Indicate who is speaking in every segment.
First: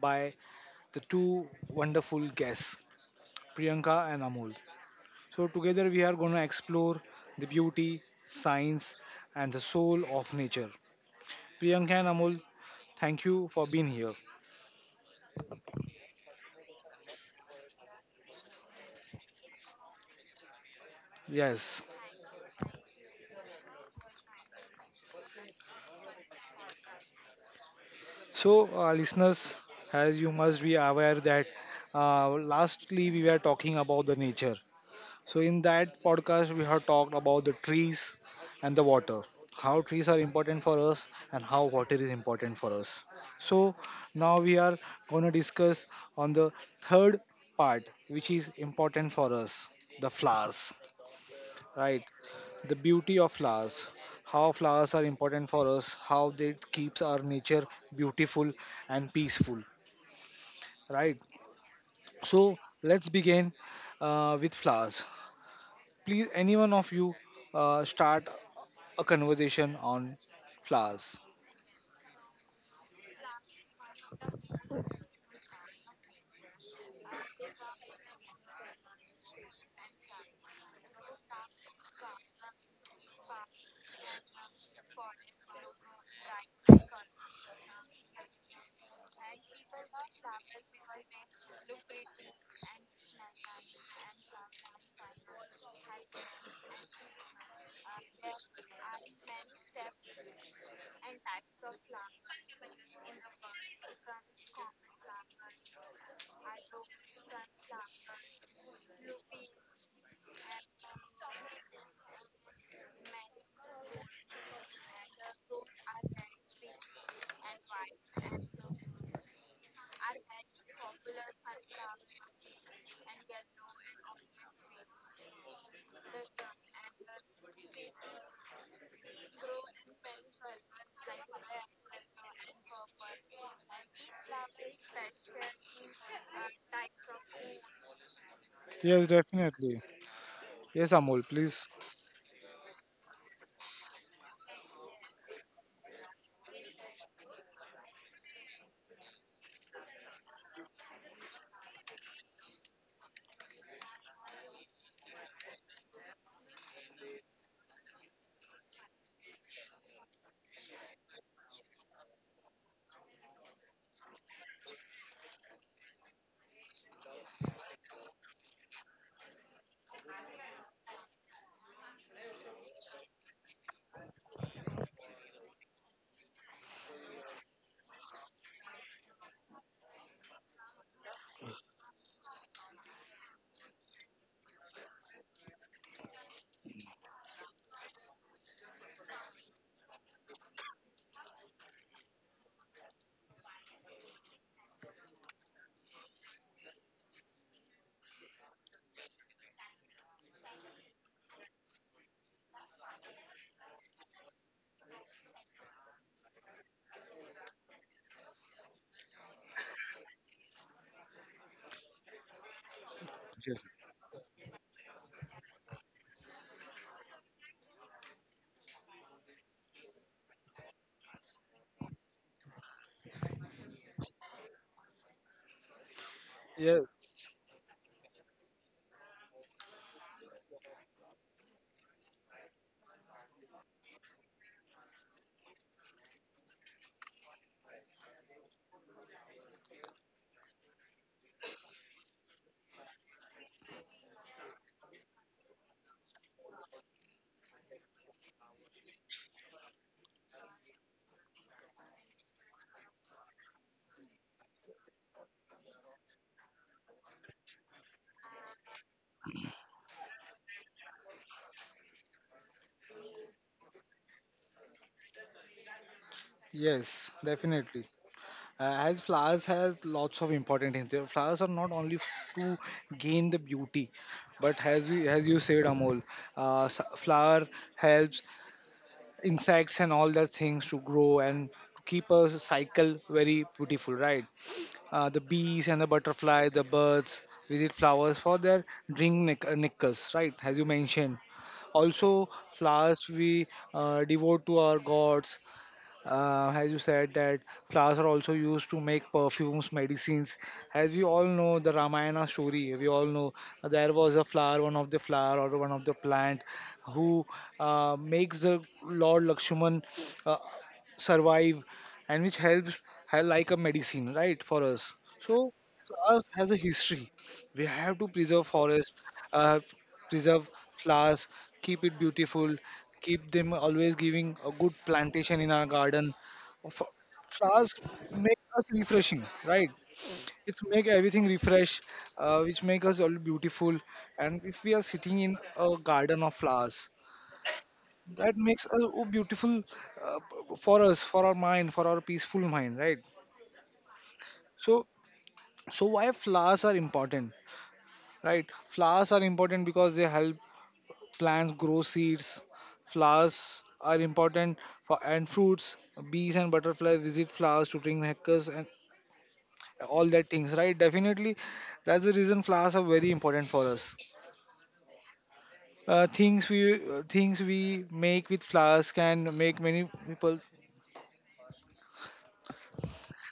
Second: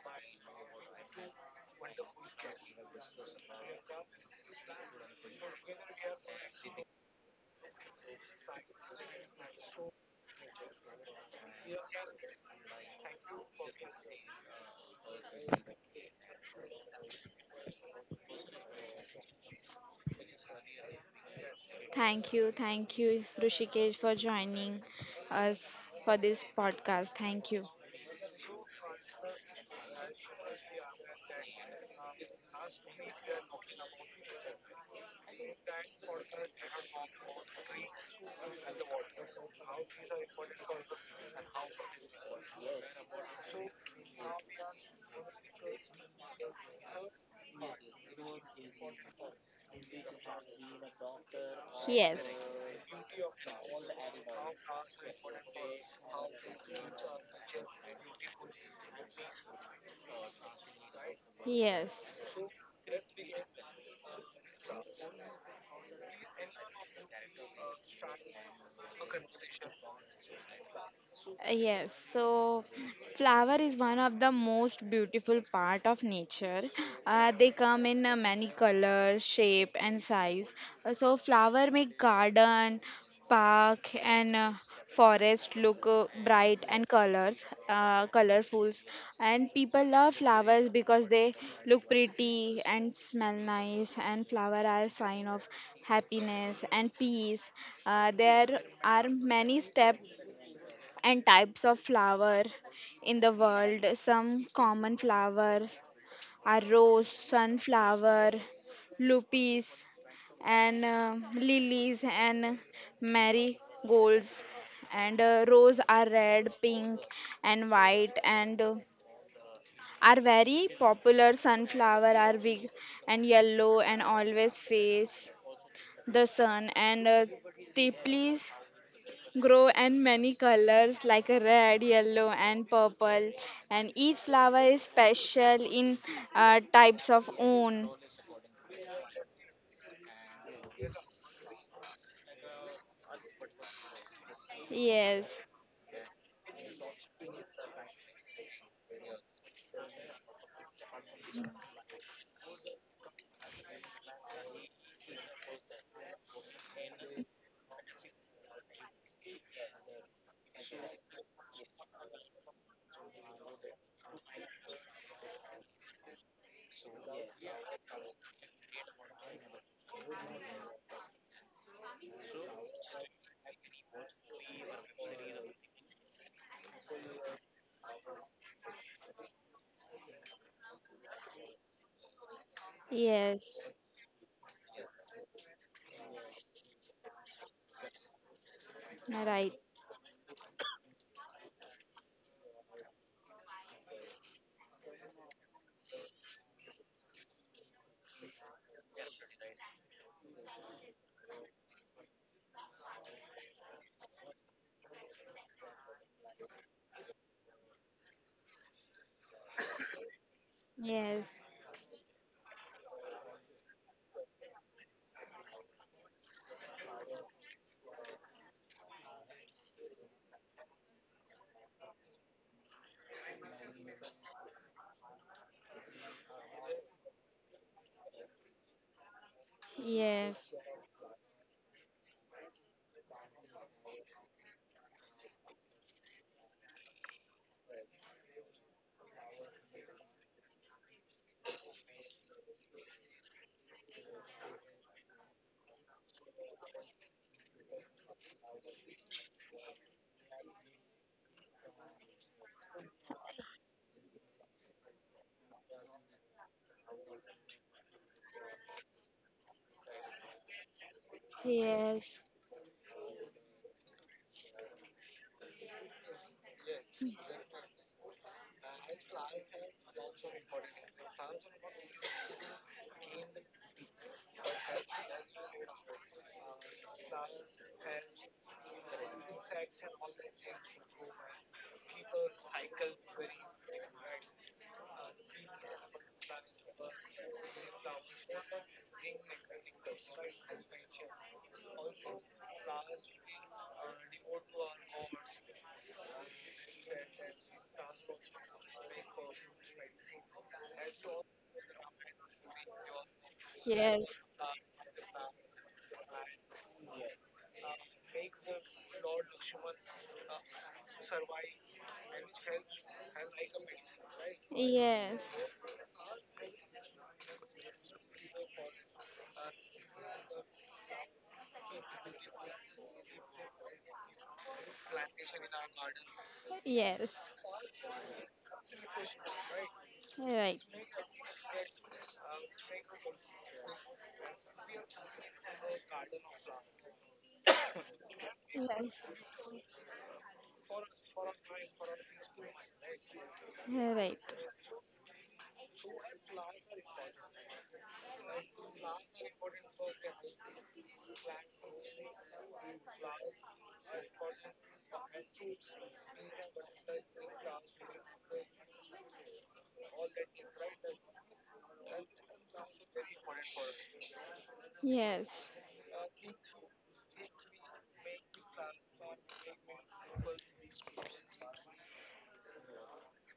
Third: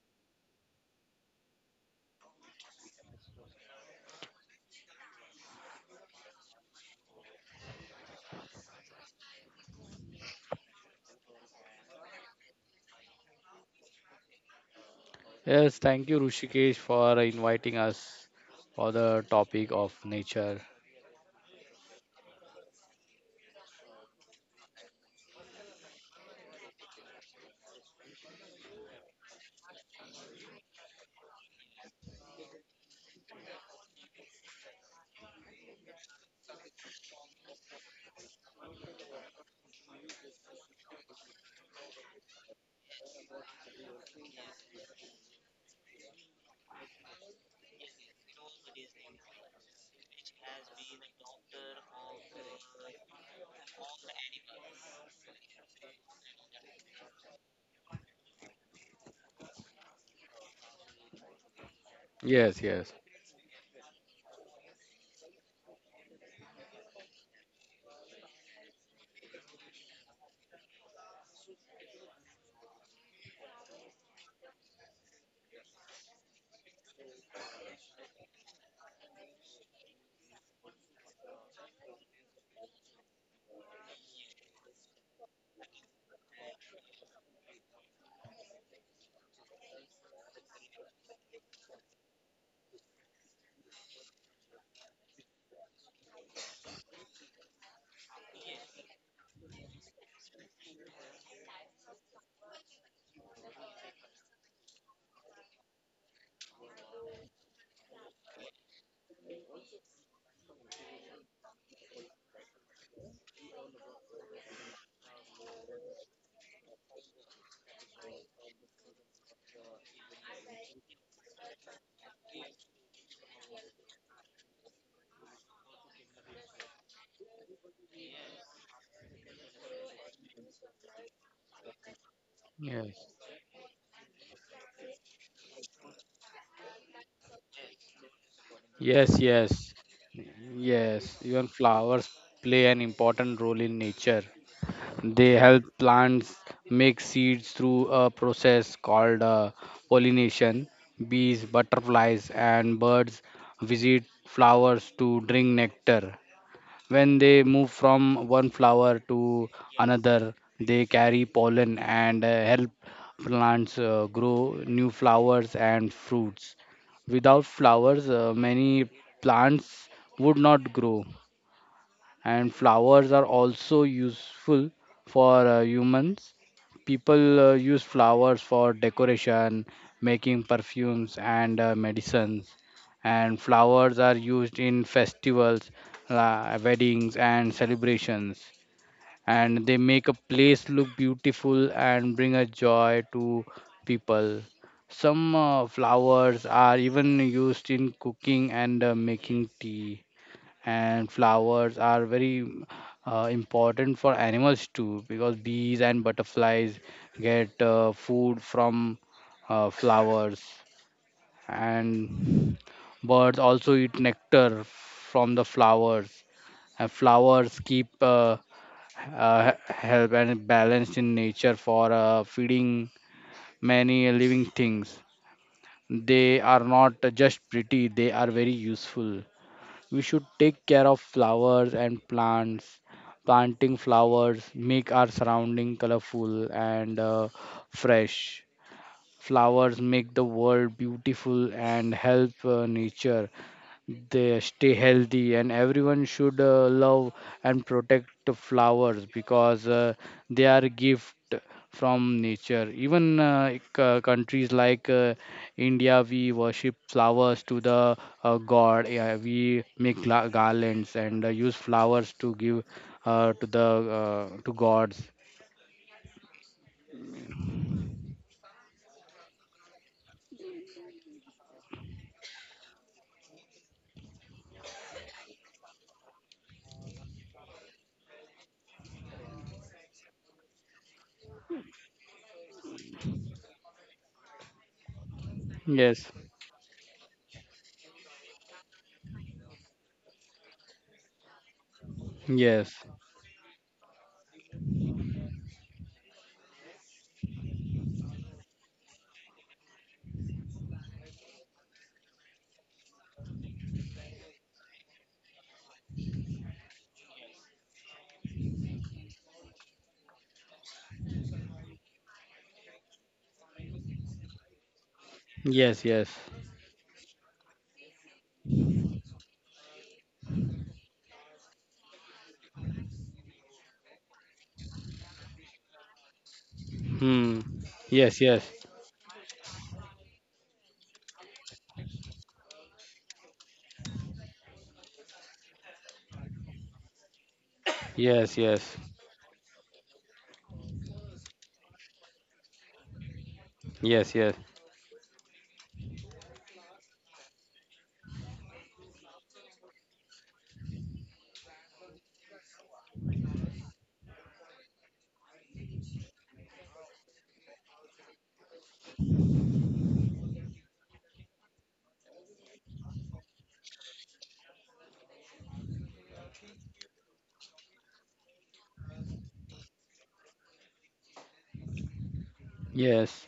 Speaker 1: by the two wonderful guests, Priyanka and Amol. So, together we are going to explore the beauty, science, and the soul of nature. Priyanka and Amol, thank you for being here.
Speaker 2: Yes, thank you, Rushikesh, for inviting us for the topic of nature.
Speaker 1: Yes.
Speaker 3: Thank you, Rushikesh, for joining us for this podcast. Thank you.
Speaker 1: So, listeners, as you must be aware that lastly we were talking about the nature. So, in that podcast, we have talked about the trees and the water, how trees are important for us and how water is important for us. So, now we are going to discuss on the third part, which is important for us, the flowers, right?
Speaker 3: Yes,
Speaker 1: The beauty of flowers, how flowers are important for us, how they keeps our nature beautiful and peaceful, right?
Speaker 3: yes.
Speaker 1: So,
Speaker 2: Yes, yes,
Speaker 1: let's begin with flowers. Please, anyone of you start a conversation on flowers.
Speaker 3: Yes, so flower is one of the most beautiful part of nature. They come in many color, shape, and size. So flower make garden, park, and forest look bright and colorful. And people love flowers because they look pretty and smell nice. And flower are sign of happiness and peace. There are many steps and types of flower in the world. Some common flowers are rose, sunflower, lupis, and lilies and marigolds. And rose are red, pink, and white, and are very popular. Sunflower are big and yellow, and always face the sun. And tiplis grow in many colors like a red, yellow, and
Speaker 2: yes,
Speaker 3: purple, and each flower is special in types of own.
Speaker 1: Yes,
Speaker 2: yes, yes,
Speaker 1: definitely. Yes,
Speaker 2: yes.
Speaker 1: Amol,
Speaker 2: Even
Speaker 1: please.
Speaker 2: flowers play an important role in nature. They
Speaker 3: Yes,
Speaker 2: help plants make seeds through a process called pollination. Bees, butterflies, and birds visit flowers to drink nectar. When they move from one flower to another, they carry pollen and help plants grow new flowers and fruits. Without flowers, many plants would not grow, and flowers are also useful for humans. People use flowers for decoration, making perfumes and medicines,
Speaker 3: yes,
Speaker 2: and flowers are used in festivals, weddings, and celebrations,
Speaker 3: right.
Speaker 2: and they make a place look beautiful and bring a joy to people. Some flowers are even used in cooking and making tea, and flowers are very important for animals too, because bees and butterflies get food from flowers,
Speaker 3: Yes,
Speaker 2: and birds
Speaker 1: Yes.
Speaker 2: also eat nectar from the flowers, and flowers keep help and balanced in nature for feeding many living things. They are
Speaker 1: Yes,
Speaker 2: not just pretty, they are very useful. We should
Speaker 3: yes,
Speaker 2: take care of flowers and plants. Planting flowers make our surrounding colorful and fresh. Flowers make the world beautiful and help nature. They stay healthy, and everyone should love and protect the flowers, because they are gift from nature. Even countries like india, we worship flowers to the god. Yeah, we make garlands and use flowers
Speaker 3: yes,
Speaker 2: to give to the to gods.
Speaker 1: yes, definitely. As flowers has lots of important things. The Flowers are not only to gain the beauty, but as we, as you said, Amol, flower helps insects and all that things to grow and keep a cycle very beautiful, right? The bees and the
Speaker 2: Yes
Speaker 1: butterfly, the birds visit flowers for their drink nickels, right? As you mentioned. Also,
Speaker 2: yes
Speaker 1: flowers we devote to our gods, as you said that flowers are also used to make perfumes medicines, as we all know the ramayana story we all know, there was
Speaker 3: yes,
Speaker 1: a flower, one of the flower or one of the plant who makes the lord lakshman uh, survive and which helps like a medicine, right, for us.
Speaker 3: yes,
Speaker 1: So
Speaker 2: yes
Speaker 1: for
Speaker 2: yes
Speaker 1: us has a history. We have to preserve forest, uh, preserve flowers, keep it beautiful, keep them always giving a good plantation in our garden. Of-
Speaker 3: yes,
Speaker 2: hmm
Speaker 1: Flowers
Speaker 2: yes
Speaker 1: make
Speaker 2: yes
Speaker 1: us refreshing, right?
Speaker 3: right,
Speaker 1: It make everything refresh, which make us all beautiful. And if we are sitting in a garden of flowers, that
Speaker 2: yes
Speaker 1: makes us,
Speaker 2: yes
Speaker 1: oh,
Speaker 3: yes,
Speaker 1: beautiful uh, for us, for our mind, for our peaceful mind, right?
Speaker 3: right,
Speaker 2: yes yes
Speaker 1: So, why flowers are important, right? Flowers are important because they help Plants grow seeds, flowers are important for and fruits. Bees and butterflies visit flowers to drink nectar and all that things, right? Definitely, that's the reason flowers are very important for us.
Speaker 3: yes,
Speaker 1: Things we things we make with flowers can make many people.
Speaker 2: Yes.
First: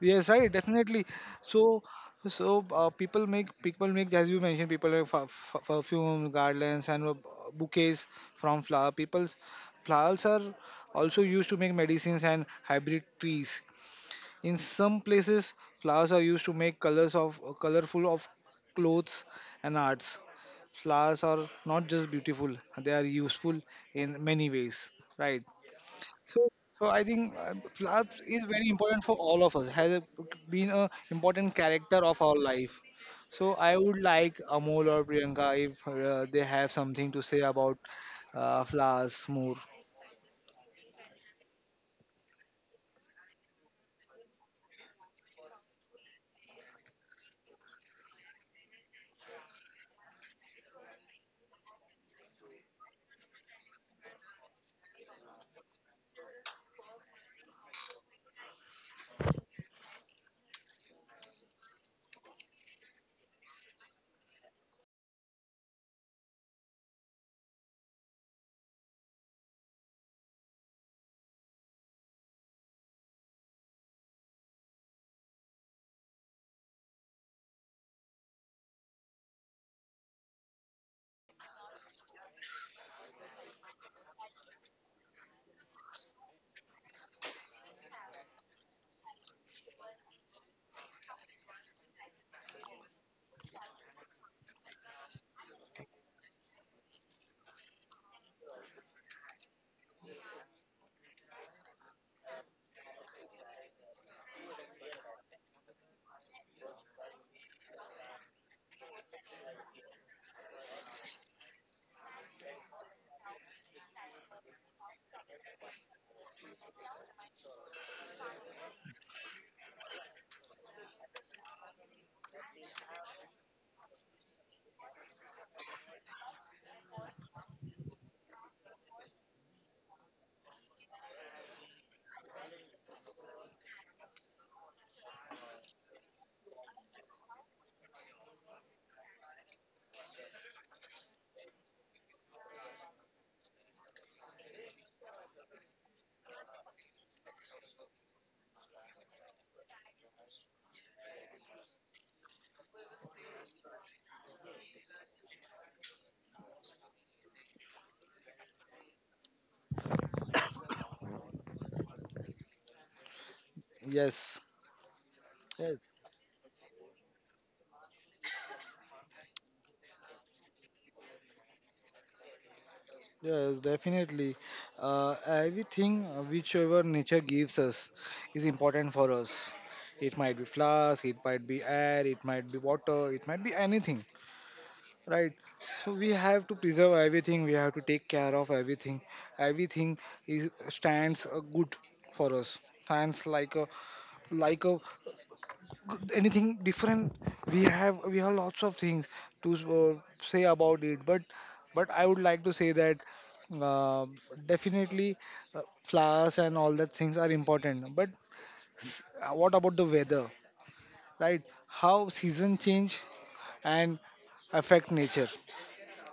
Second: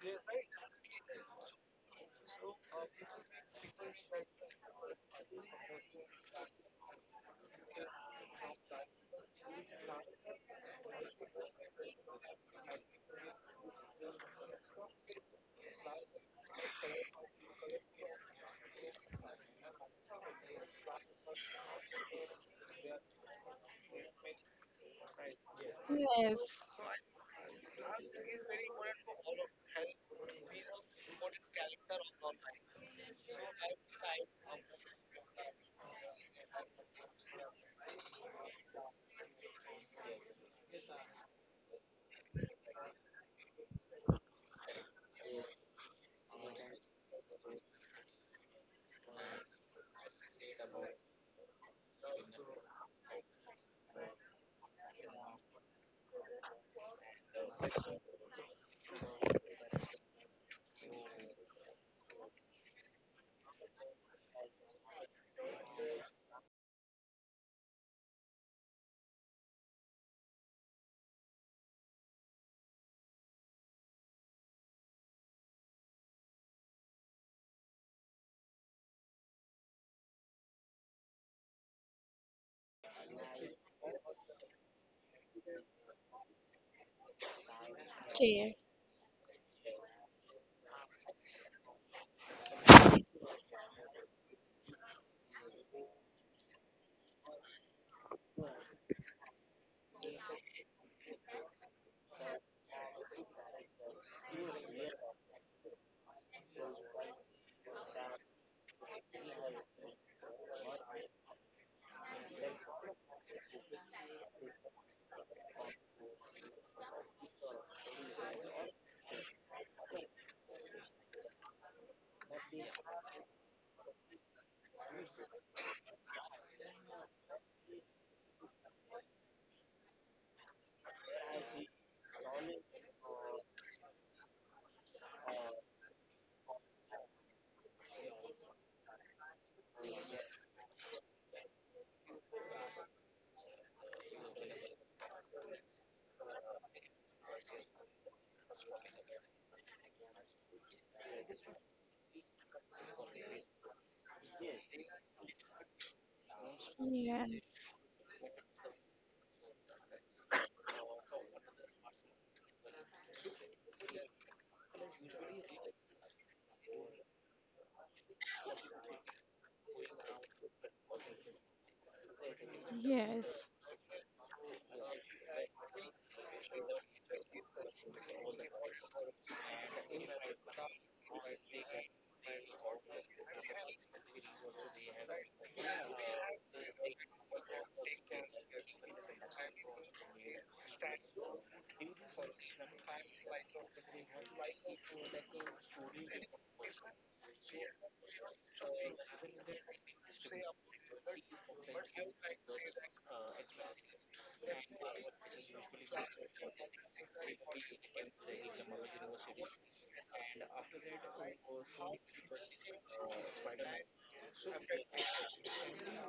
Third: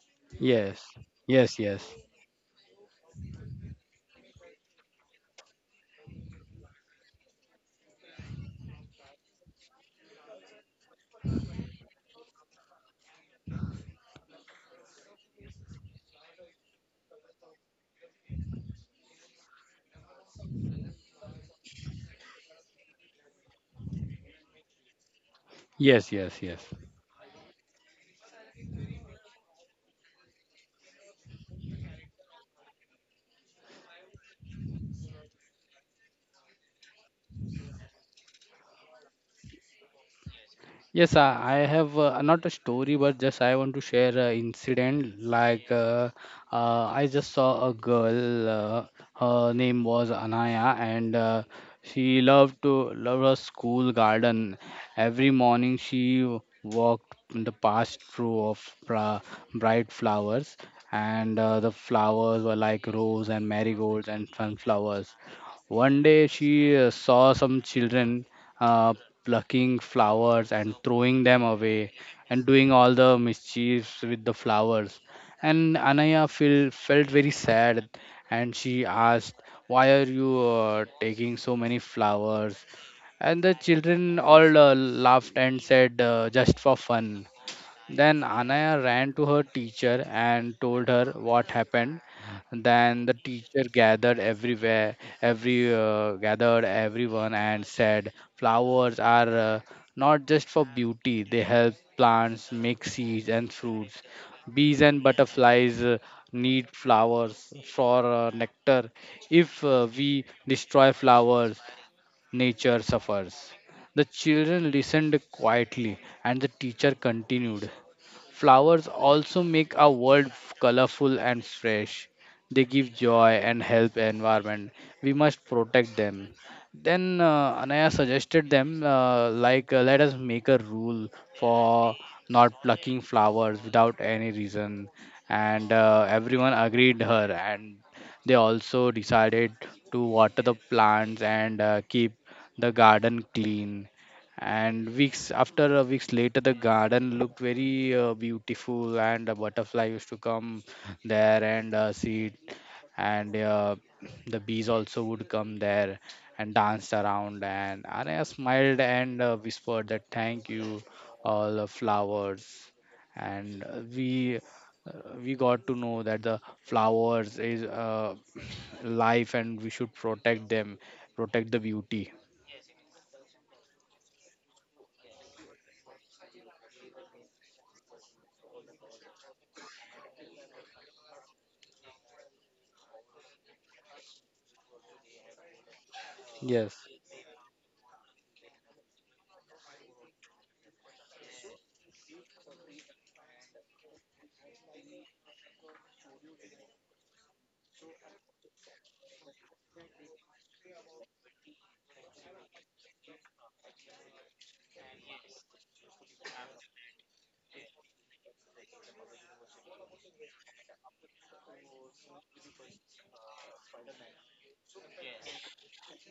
Speaker 1: Yes, right,
Speaker 2: Yes,
Speaker 1: definitely.
Speaker 2: yes,
Speaker 1: So,
Speaker 2: yes,
Speaker 1: people make, people make, as you mentioned, people make perfume, garlands, and bouquets from flower. People's flowers are also used to make medicines and hybrid trees. In some places, flowers are used to make colors of colorful of clothes and arts. Flowers are not just beautiful; they are useful in many ways. Right.
Speaker 2: yes, yes,
Speaker 1: So,
Speaker 3: yes,
Speaker 2: yes.
Speaker 1: I think flower is very important for all of us. Has been a important character of our life. So I would like Amol or Priyanka if they have something to say about flowers more.
Speaker 2: Yes, I have not a story, but just I want to share an incident. I just saw a girl, her name was Anaya, and she loved to love her school garden. Every morning, she walked in the past row of bright flowers, and the flowers were like rose and marigolds and sunflowers. One day she saw some children uh, plucking flowers and throwing them away and doing all the mischiefs with the flowers. And felt very sad, and she asked, "Why are you taking so many flowers?" And the children all laughed and said, "Just for fun." Then
Speaker 3: okay,
Speaker 2: Anaya ran to her teacher and told her what happened. Then the teacher gathered everywhere, every gathered everyone and said, "Flowers are not just for beauty; they help plants make seeds and fruits. Bees and butterflies need flowers for nectar. If we destroy flowers, nature suffers." The children listened quietly, and the teacher continued. "Flowers also make our world colorful and fresh. They give joy and help environment. We must protect them." Then Anaya suggested them let us make a rule for not plucking flowers without any reason, and everyone agreed her, and they also decided to water the plants and keep the garden clean. And weeks after a weeks later, the garden looked very beautiful, and a butterfly used to come there and see it, and the bees also would come there and danced around.
Speaker 3: yes,
Speaker 2: And Anaya smiled and whispered that thank you, all the flowers. And
Speaker 1: Yes.
Speaker 2: we got to
Speaker 1: Yes,
Speaker 2: know that the flowers is life, and we should protect them, protect the beauty.
Speaker 3: yes.
Speaker 1: yes, definitely. Everything whichever nature gives us is important for us. It might be flowers, it might be air, it might be water, it might be anything. Right. So we have to
Speaker 2: Yes.
Speaker 1: preserve everything. We have to take care of everything. Everything is stands good for us. Stands like a, like a good- anything different. We have lots of things to say about it. But, I would like to say that uh, definitely flowers and all that things are important. But what about the weather? Right? How season change and affect nature,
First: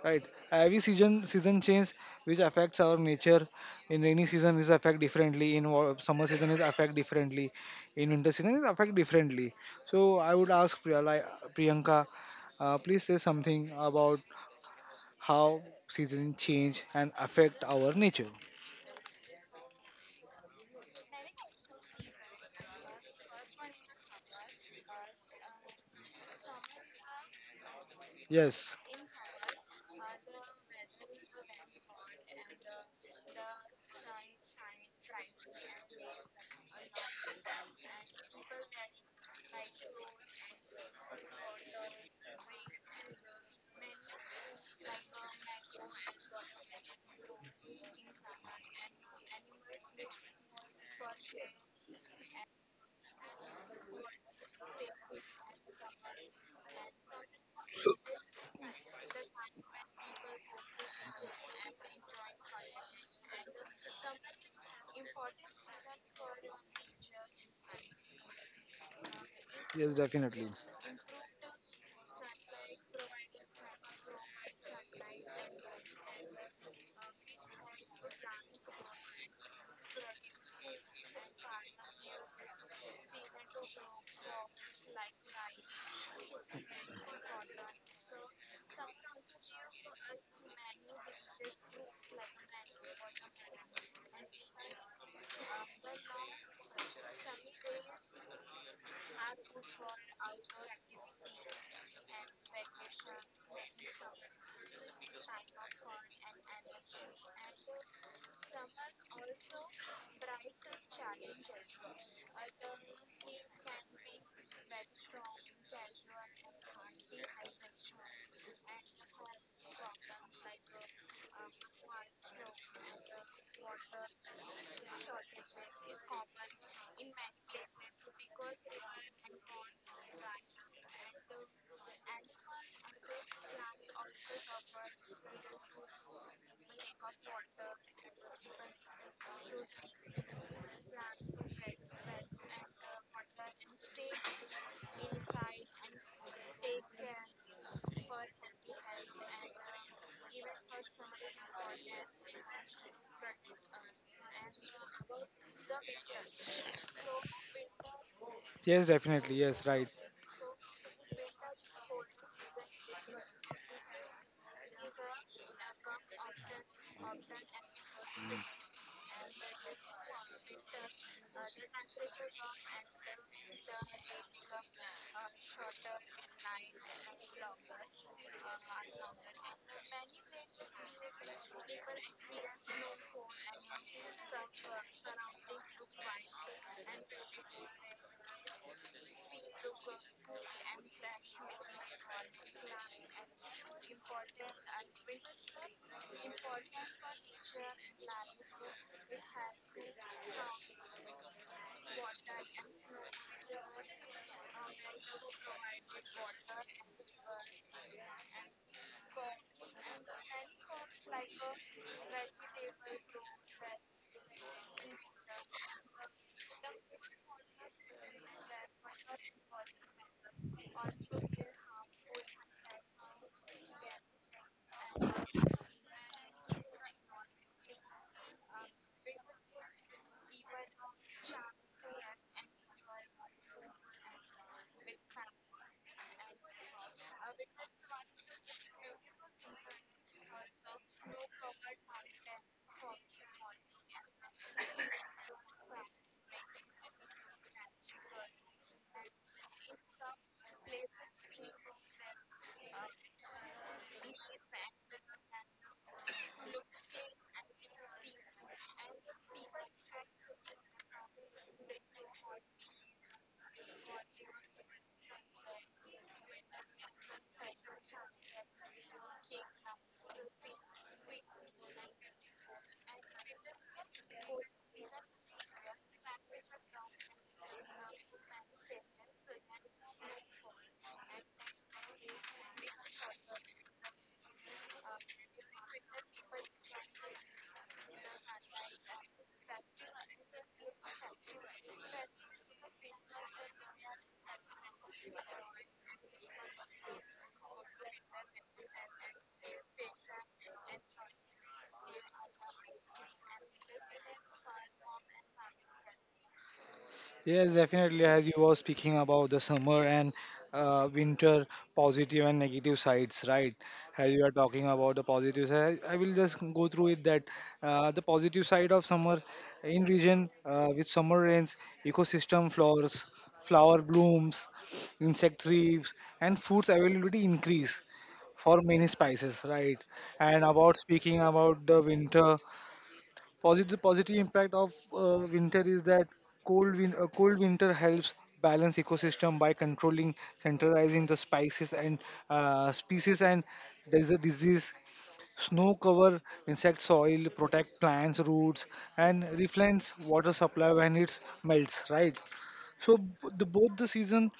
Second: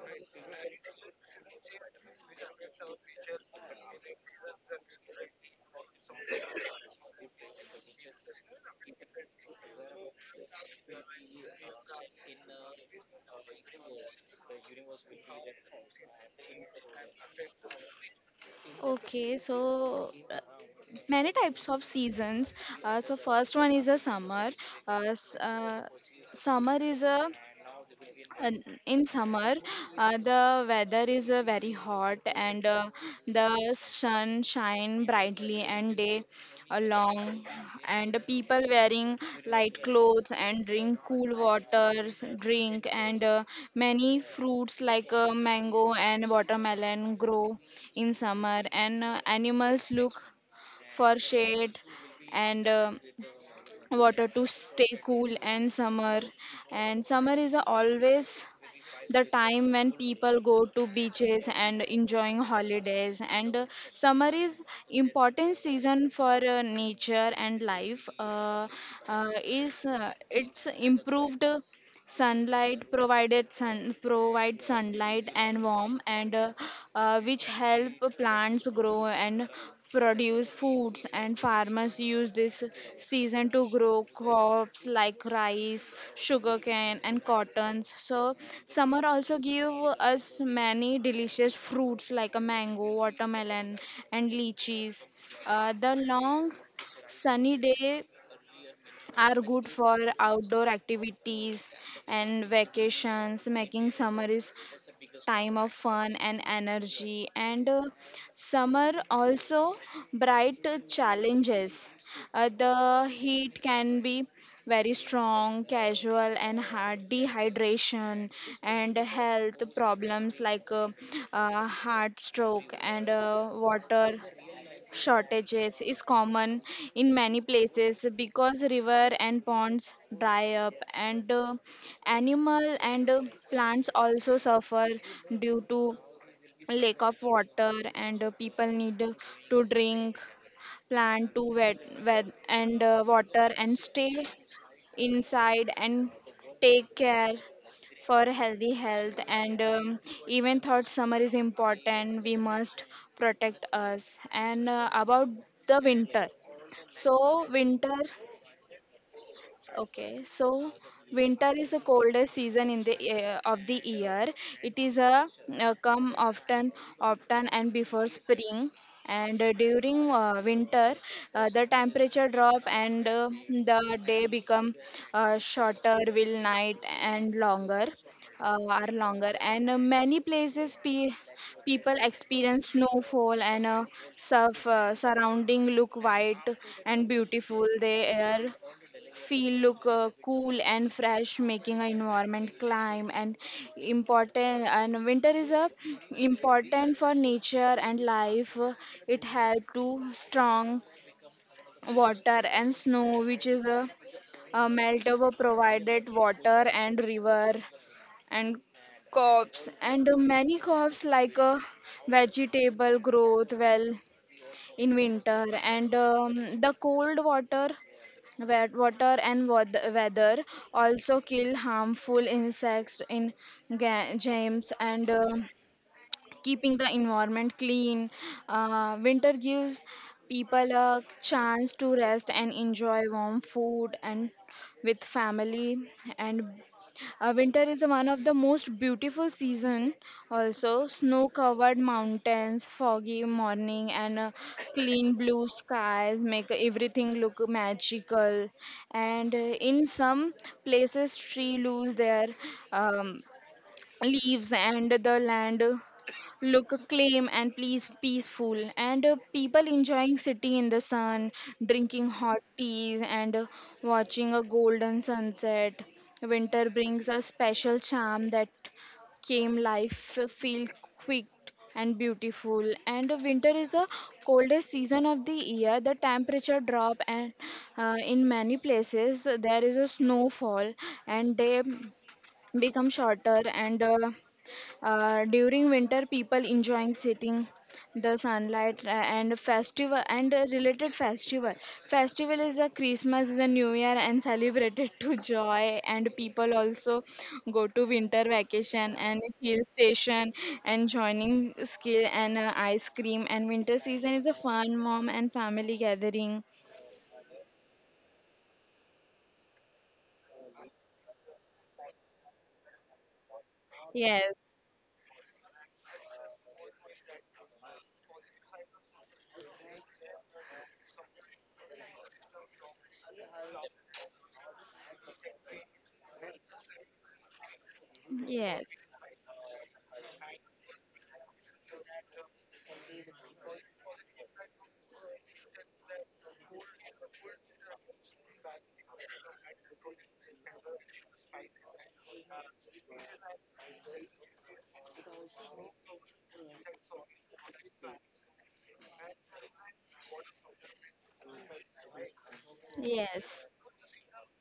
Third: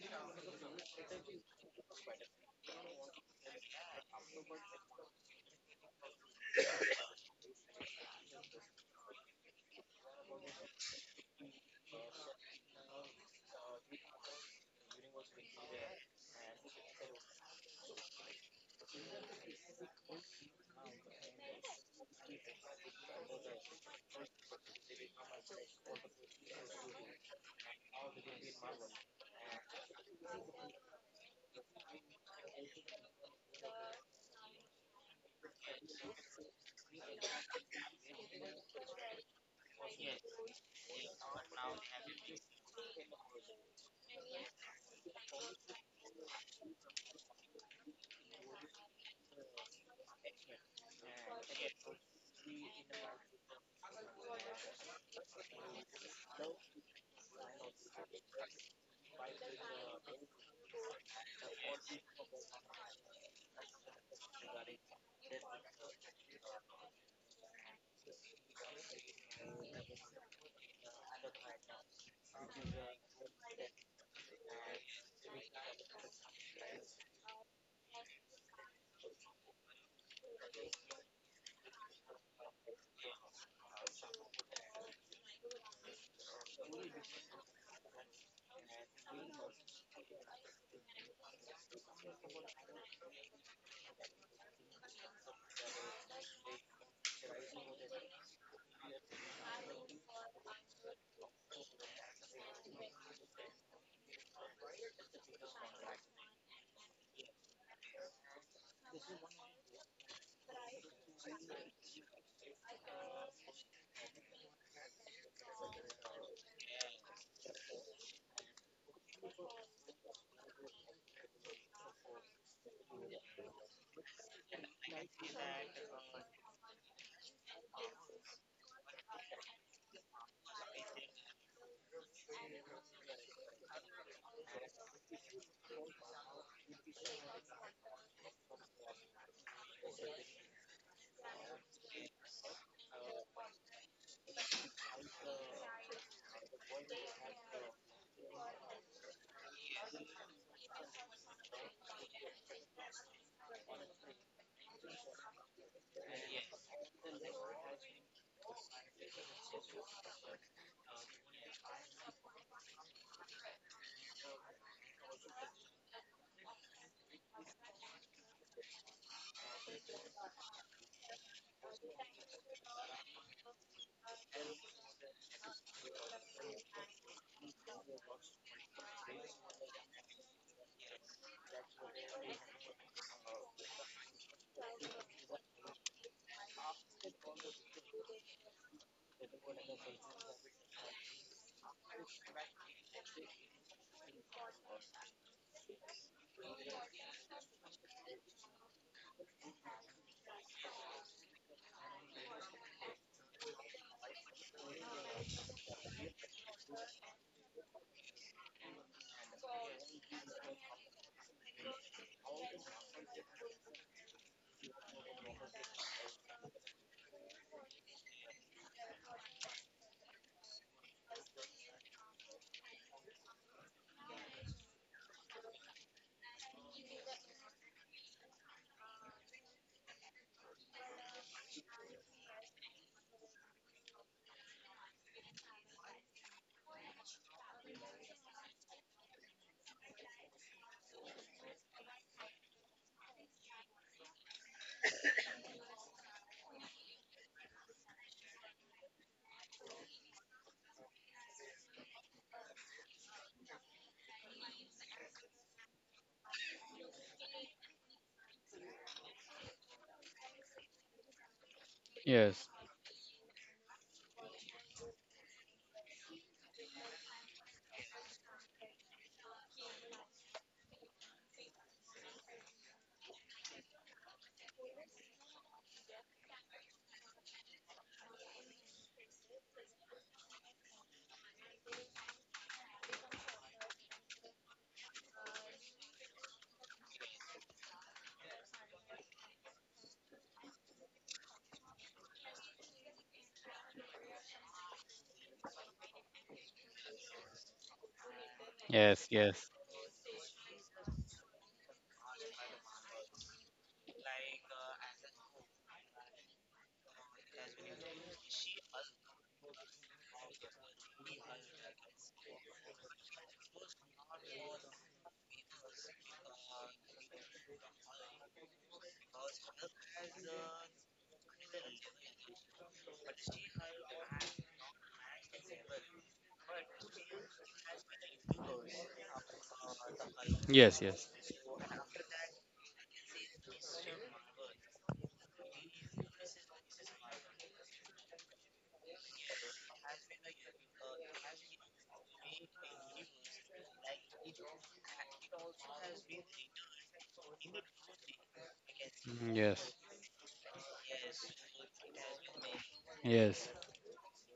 Speaker 1: right? Every season, season change, which affects our nature. In rainy season is affect differently, in summer season is affect differently, in winter season is affect differently. So I would ask priyanka, please say something about how season change and affect our nature.
Speaker 3: Okay, so many types of seasons. So first one is a summer. Uh, s- uh, Summer is a uh,
Speaker 1: Yes,
Speaker 3: in summer the weather is very hot, and the sun shine brightly and day long, and people wearing light clothes and drink cool waters drink, and many fruits like mango and watermelon grow in summer, and animals look for shade and water to stay cool. And summer is always the time when people go to beaches and enjoying holidays. And Summer is important season for nature and life. Is
Speaker 1: yes, definitely.
Speaker 3: It's improved. Sun provides sunlight and warmth, and which help plants grow and produce foods. And farmers use this season to grow crops like rice, sugarcane, and cottons. So summer also give us many delicious fruits like a mango, watermelon, and lychees. The long sunny day are good for outdoor activities and vacations, making summer is time of fun and energy. And summer also bright challenges. The heat can be very strong, casual, and heart dehydration, and health problems like heart stroke, and water shortages is common in many places because river and ponds dry up, and animal and plants also suffer due to lack of water, and people need to drink plant to wet, and water and stay inside and take care for healthy health. And Even thought summer is important, we must protect us. And About the winter. So winter.
Speaker 1: Yes, definitely. Yes, right.
Speaker 3: Okay, so winter is the coldest season in the year. It is a, come often, often and before spring. And during winter, the temperature drop, and the day become shorter, will night and longer are longer. And many places people experience snowfall, and surf surrounding look white and beautiful. They are feel look cool and fresh, making our environment climb and important. And winter is a important for nature and life. It had to strong water and snow, which is a melt over provided water and river and crops, and many crops like a vegetable growth well in winter. And The cold water wet water and weather also kill harmful insects in gems, and keeping the environment clean. Winter gives people a chance to rest and enjoy warm food and with family. And winter is one of the most beautiful season. Also snow covered mountains, foggy morning, and clean blue skies make everything look magical. And in some places trees lose their um, leaves, and the land look calm and please peaceful. And people enjoying sitting in the sun drinking hot
Speaker 2: Yes,
Speaker 3: teas, and watching a golden sunset. Winter brings a special charm that came life feel quick and beautiful. And winter is the coldest season of the year. The temperature drop, and in many places there is a snowfall, and day become shorter, and during winter people enjoying sitting the sunlight and festival, and related festival festival is a Christmas, is a new year, and celebrated to joy. And people also go to winter vacation
Speaker 2: yes,
Speaker 3: and
Speaker 2: yes.
Speaker 3: hill station and joining skill, and ice cream, and winter season is a fun mom and family gathering.
Speaker 1: Yes, definitely. As you were speaking about the summer and winter positive and negative sides, right? As you are
Speaker 3: Yes,
Speaker 1: talking about the positive side, I will just go through it that the positive side of summer in region with summer rains, ecosystem flowers, flower blooms, insect thrives, and foods availability increase for
Speaker 3: yes,
Speaker 1: many spices, right? And about
Speaker 2: Yes, yes,
Speaker 1: speaking about the winter. Positive, impact of winter is that cold winter helps balance ecosystem by controlling, centralizing the spices and species and there's a disease. Snow cover insect soil, protect plants, roots, and
Speaker 2: Mm, yes,
Speaker 1: replenish water supply when it melts, right? So
Speaker 3: yes,
Speaker 1: the
Speaker 2: yes,
Speaker 1: both the season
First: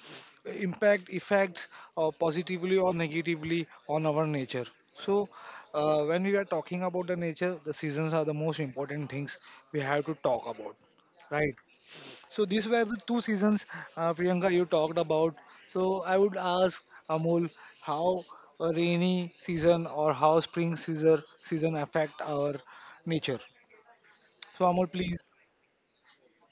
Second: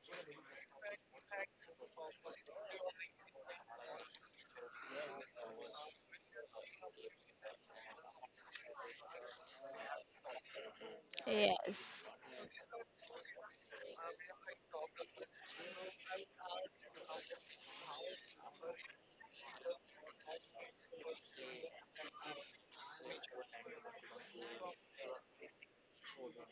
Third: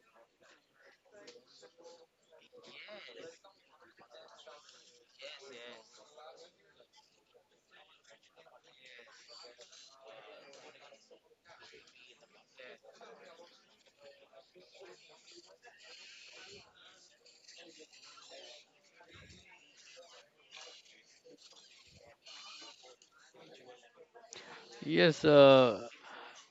Speaker 1: impact effects positively or negatively on our nature. So when we are talking about the nature, the seasons are the most important things we have to talk about, right?
Speaker 3: yes,
Speaker 1: So these were the two seasons, Priyanka, you talked about. So I would ask Amol how a rainy season or how spring season affect our nature. So Amol, please.
Speaker 2: yes.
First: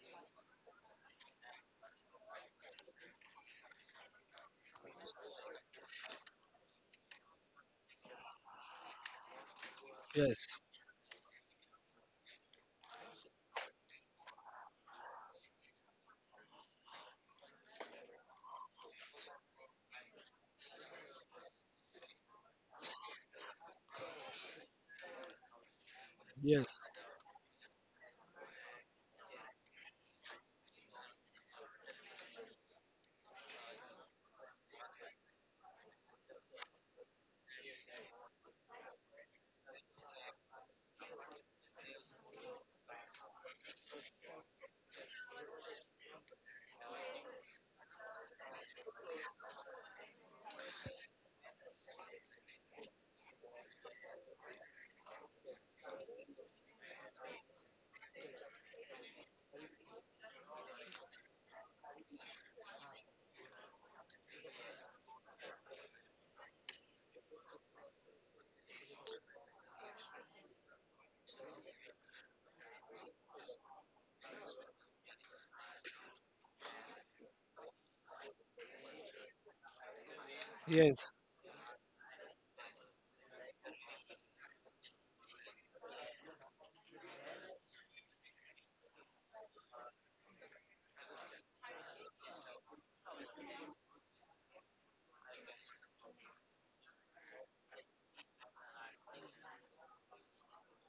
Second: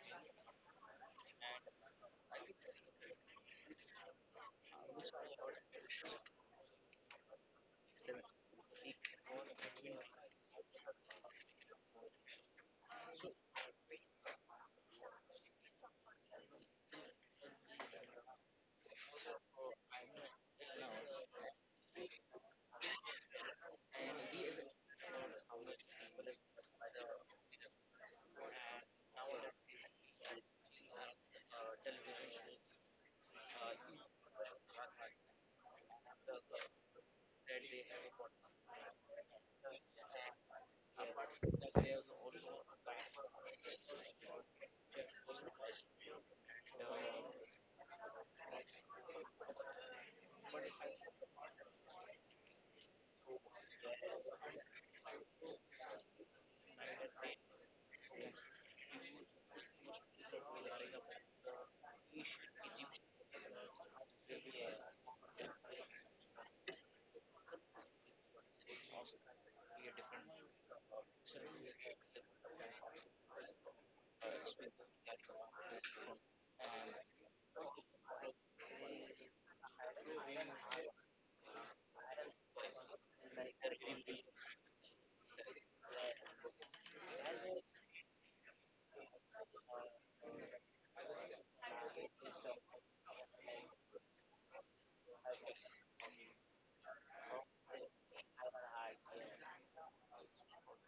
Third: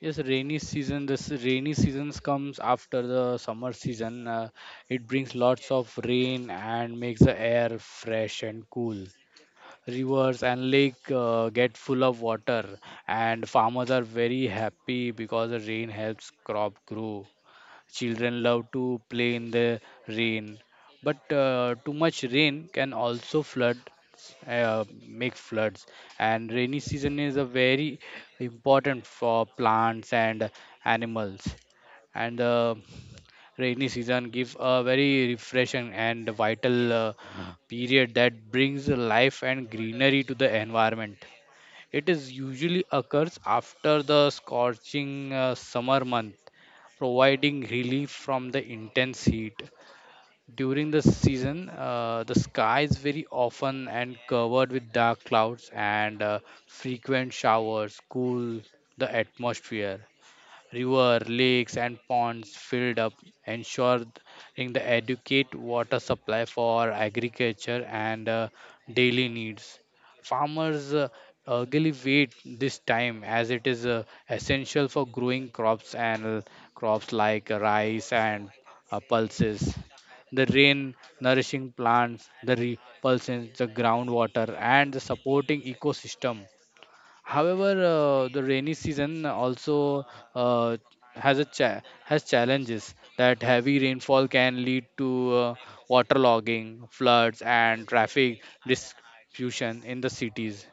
Speaker 2: Yes, rainy season. This rainy seasons comes after the summer season. It brings lots of rain and makes the air fresh and cool. Rivers
Speaker 1: Yes,
Speaker 2: and lake get full of water, and farmers are very happy because the rain helps crop grow. Children love to play in the rain, but too much rain can also make floods. And rainy
Speaker 1: yes,
Speaker 2: season is a very important for plants and animals. And rainy season gives a very refreshing and vital period that brings life and greenery to the environment. It is usually occurs after the scorching summer month, providing relief from the intense heat. During the season, the sky is very often and covered with dark clouds, and frequent showers cool the atmosphere. River, lakes, and ponds filled up, ensuring the adequate water supply for agriculture and daily needs. Farmers eagerly wait this time as it is essential for growing crops, and crops like rice and pulses. The
Speaker 1: yes,
Speaker 2: rain nourishing plants, the repulsing the groundwater, and the supporting ecosystem. However, the rainy season also uh, has has challenges that heavy rainfall can lead to water logging, floods, and traffic disruption in the cities.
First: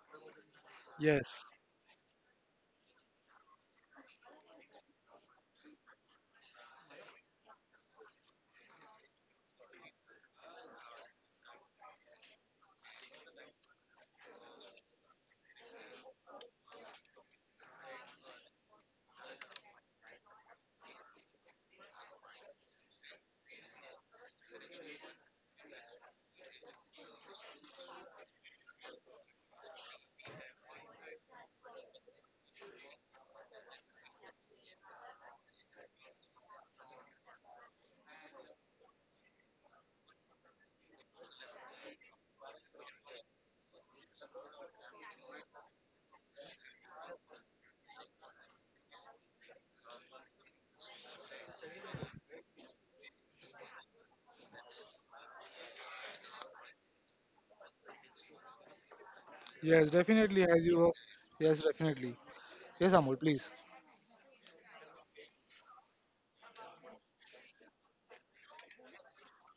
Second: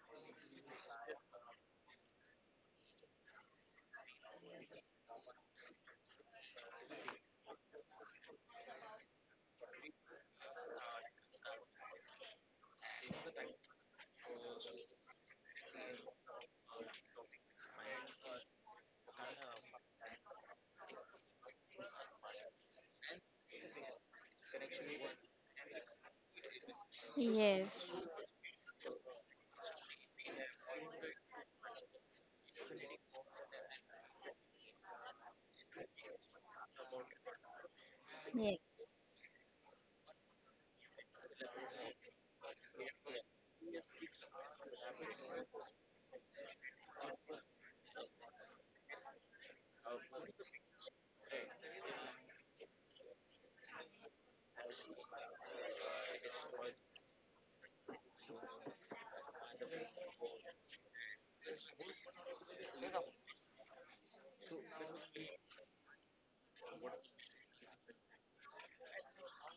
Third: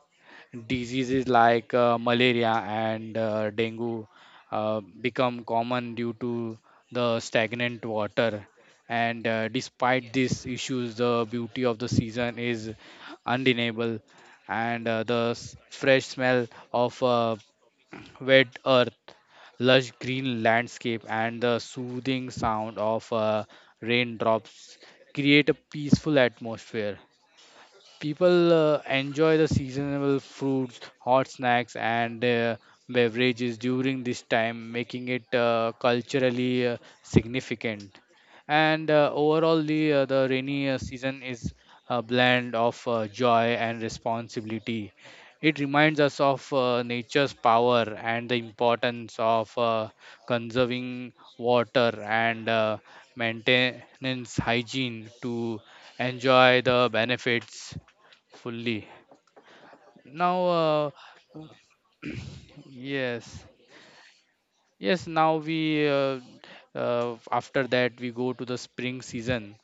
Speaker 2: Diseases
Speaker 1: yes,
Speaker 2: like malaria and dengue become common due to the stagnant water. And despite these issues, the beauty of the season is undeniable, and fresh smell of wet earth, lush green landscape, and the soothing sound of raindrops create a peaceful atmosphere.
Speaker 3: yes,
Speaker 2: People enjoy the seasonal fruits, hot snacks, and beverages during this time, making it culturally significant.
Speaker 3: yes.
Speaker 2: And overall, the rainy season is a blend of joy and responsibility. It reminds us of nature's power and the importance of conserving water and maintenance hygiene to enjoy the benefits fully.
Speaker 1: yes, definitely.
Speaker 2: Now,
Speaker 1: As you, were, yes, definitely. Yes, Amol,
Speaker 2: yes,
Speaker 1: please.
Speaker 2: yes. Now we After that we go to the spring season.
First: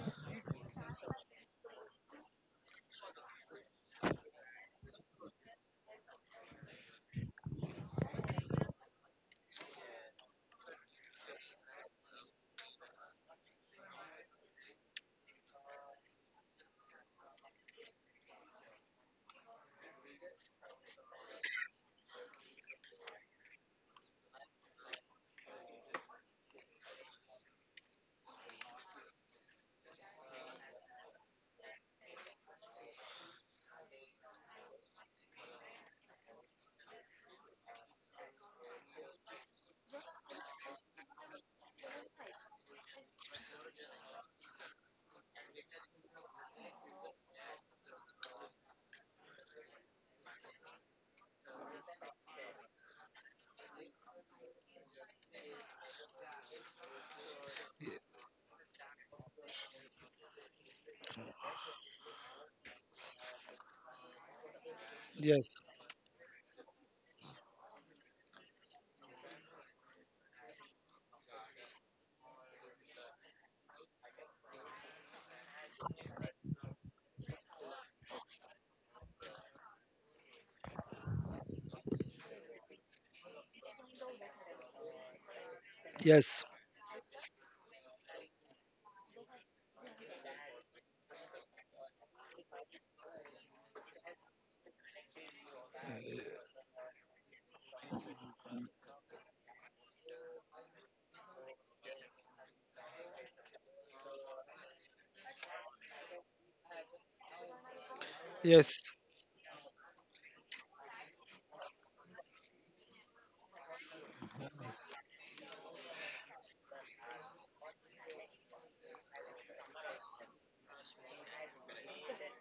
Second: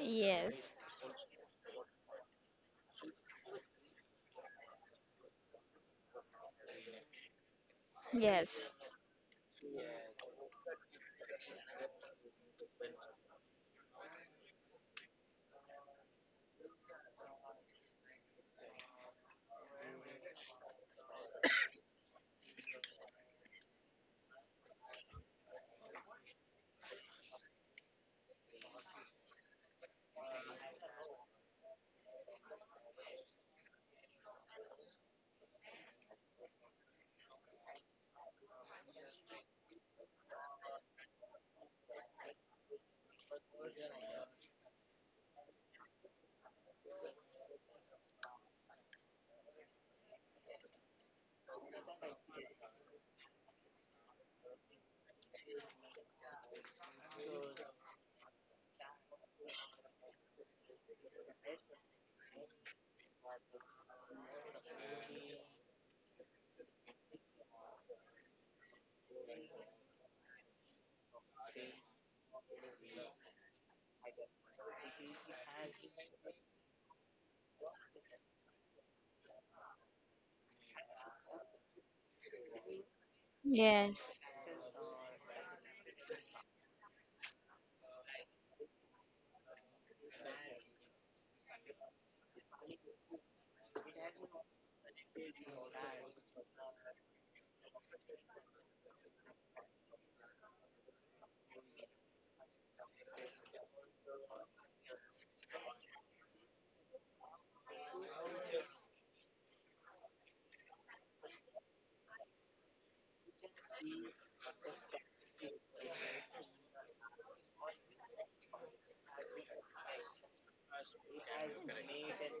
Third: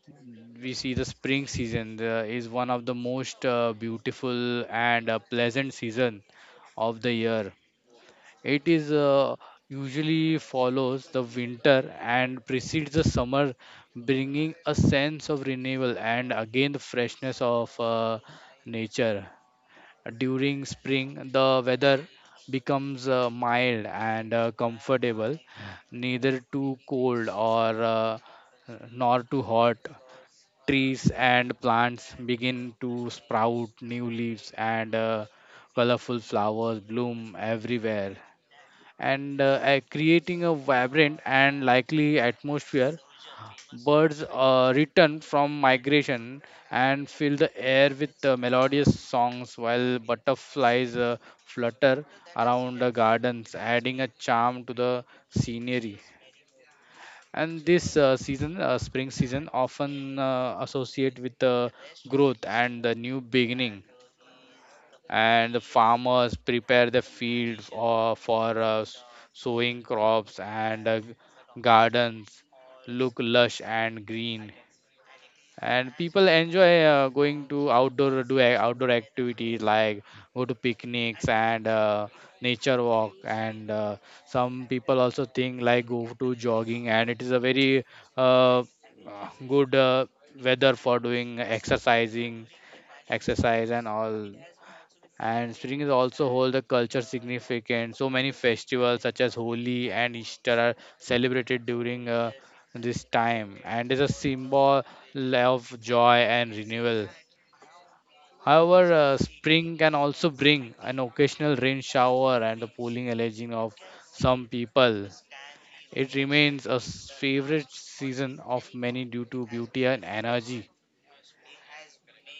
Speaker 3: Yes.
Speaker 2: We see the spring season is one of the most beautiful and pleasant season of the year. It
Speaker 3: Yes.
Speaker 2: is usually follows the winter and precedes the summer, bringing a sense of renewal and again the freshness of nature. During spring, the weather becomes mild and comfortable, neither too cold or nor too hot. Trees and plants begin to sprout new leaves, and colorful flowers bloom everywhere, and creating a vibrant and lively atmosphere. Birds return from migration and fill the air with melodious songs, while butterflies flutter around the gardens, adding a charm to the scenery. And this season, spring season, often associate with growth and the new beginning. And
Speaker 1: Yes,
Speaker 2: the farmers prepare the fields sowing crops, and gardens look lush and green, and people enjoy going to outdoor do a- outdoor activities like go to picnics and nature walk, and
Speaker 3: Yes.
Speaker 2: some people also think like go to
Speaker 1: yes,
Speaker 2: jogging, and it is a very uh, good weather for doing exercising exercise and all. And spring is also hold the culture significant. So many festivals such as Holi and Easter are celebrated during this time, and is a symbol of joy and renewal.
Speaker 1: yes.
Speaker 2: However, spring can also bring an occasional rain shower and the pooling alleging of some people. It remains favorite season of many due to beauty and energy.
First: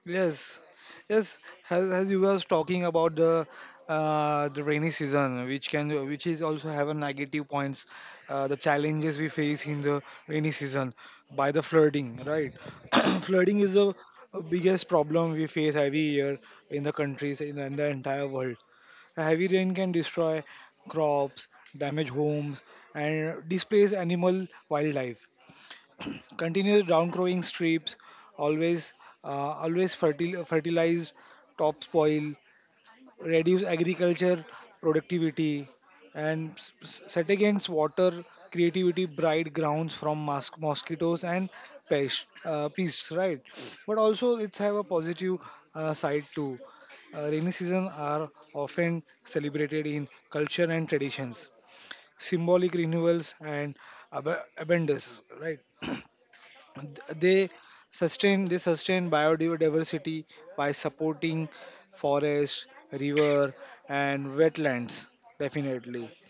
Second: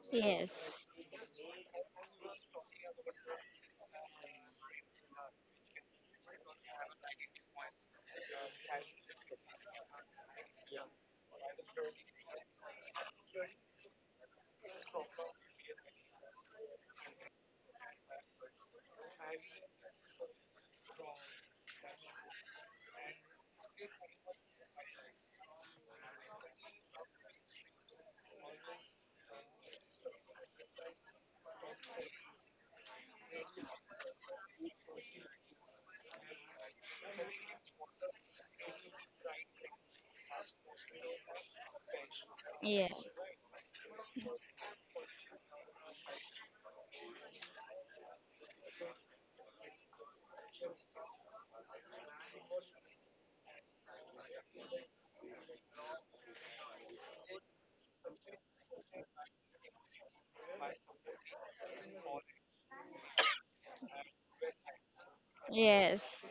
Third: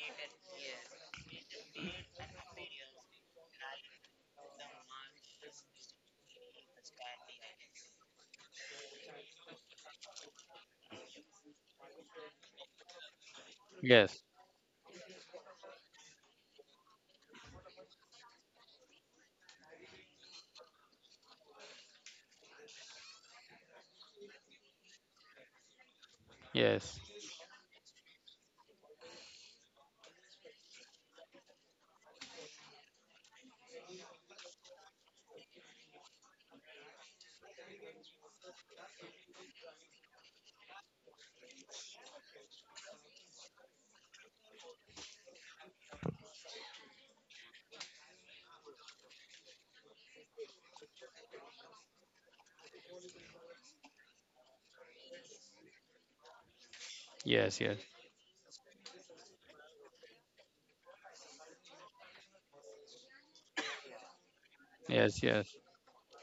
Speaker 1: Yes,
Speaker 3: Yes.
Speaker 1: yes. As, you was talking about the rainy season, which can, which is also have a negative points, the challenges we face in the rainy season by the flooding, right? Flooding is the
Speaker 2: Yes,
Speaker 1: biggest problem we face every year in the countries in, the entire world. A heavy rain can destroy crops, damage homes, and displace animal wildlife continuous
Speaker 2: yes,
Speaker 1: downcrowing strips, always uh, fertilized topsoil, reduce agriculture productivity, and set against water creativity bright grounds from mosquitoes and pests,
Speaker 3: Yes.
Speaker 1: right? But also it's have a positive side too. Rainy season are often celebrated in culture and traditions, symbolic renewals and abundance, right? they
Speaker 2: yes, yes,
Speaker 1: sustain they sustain biodiversity by supporting forest, river, and wetlands,
Speaker 2: yes, yes,
Speaker 1: definitely.
Speaker 3: Yes.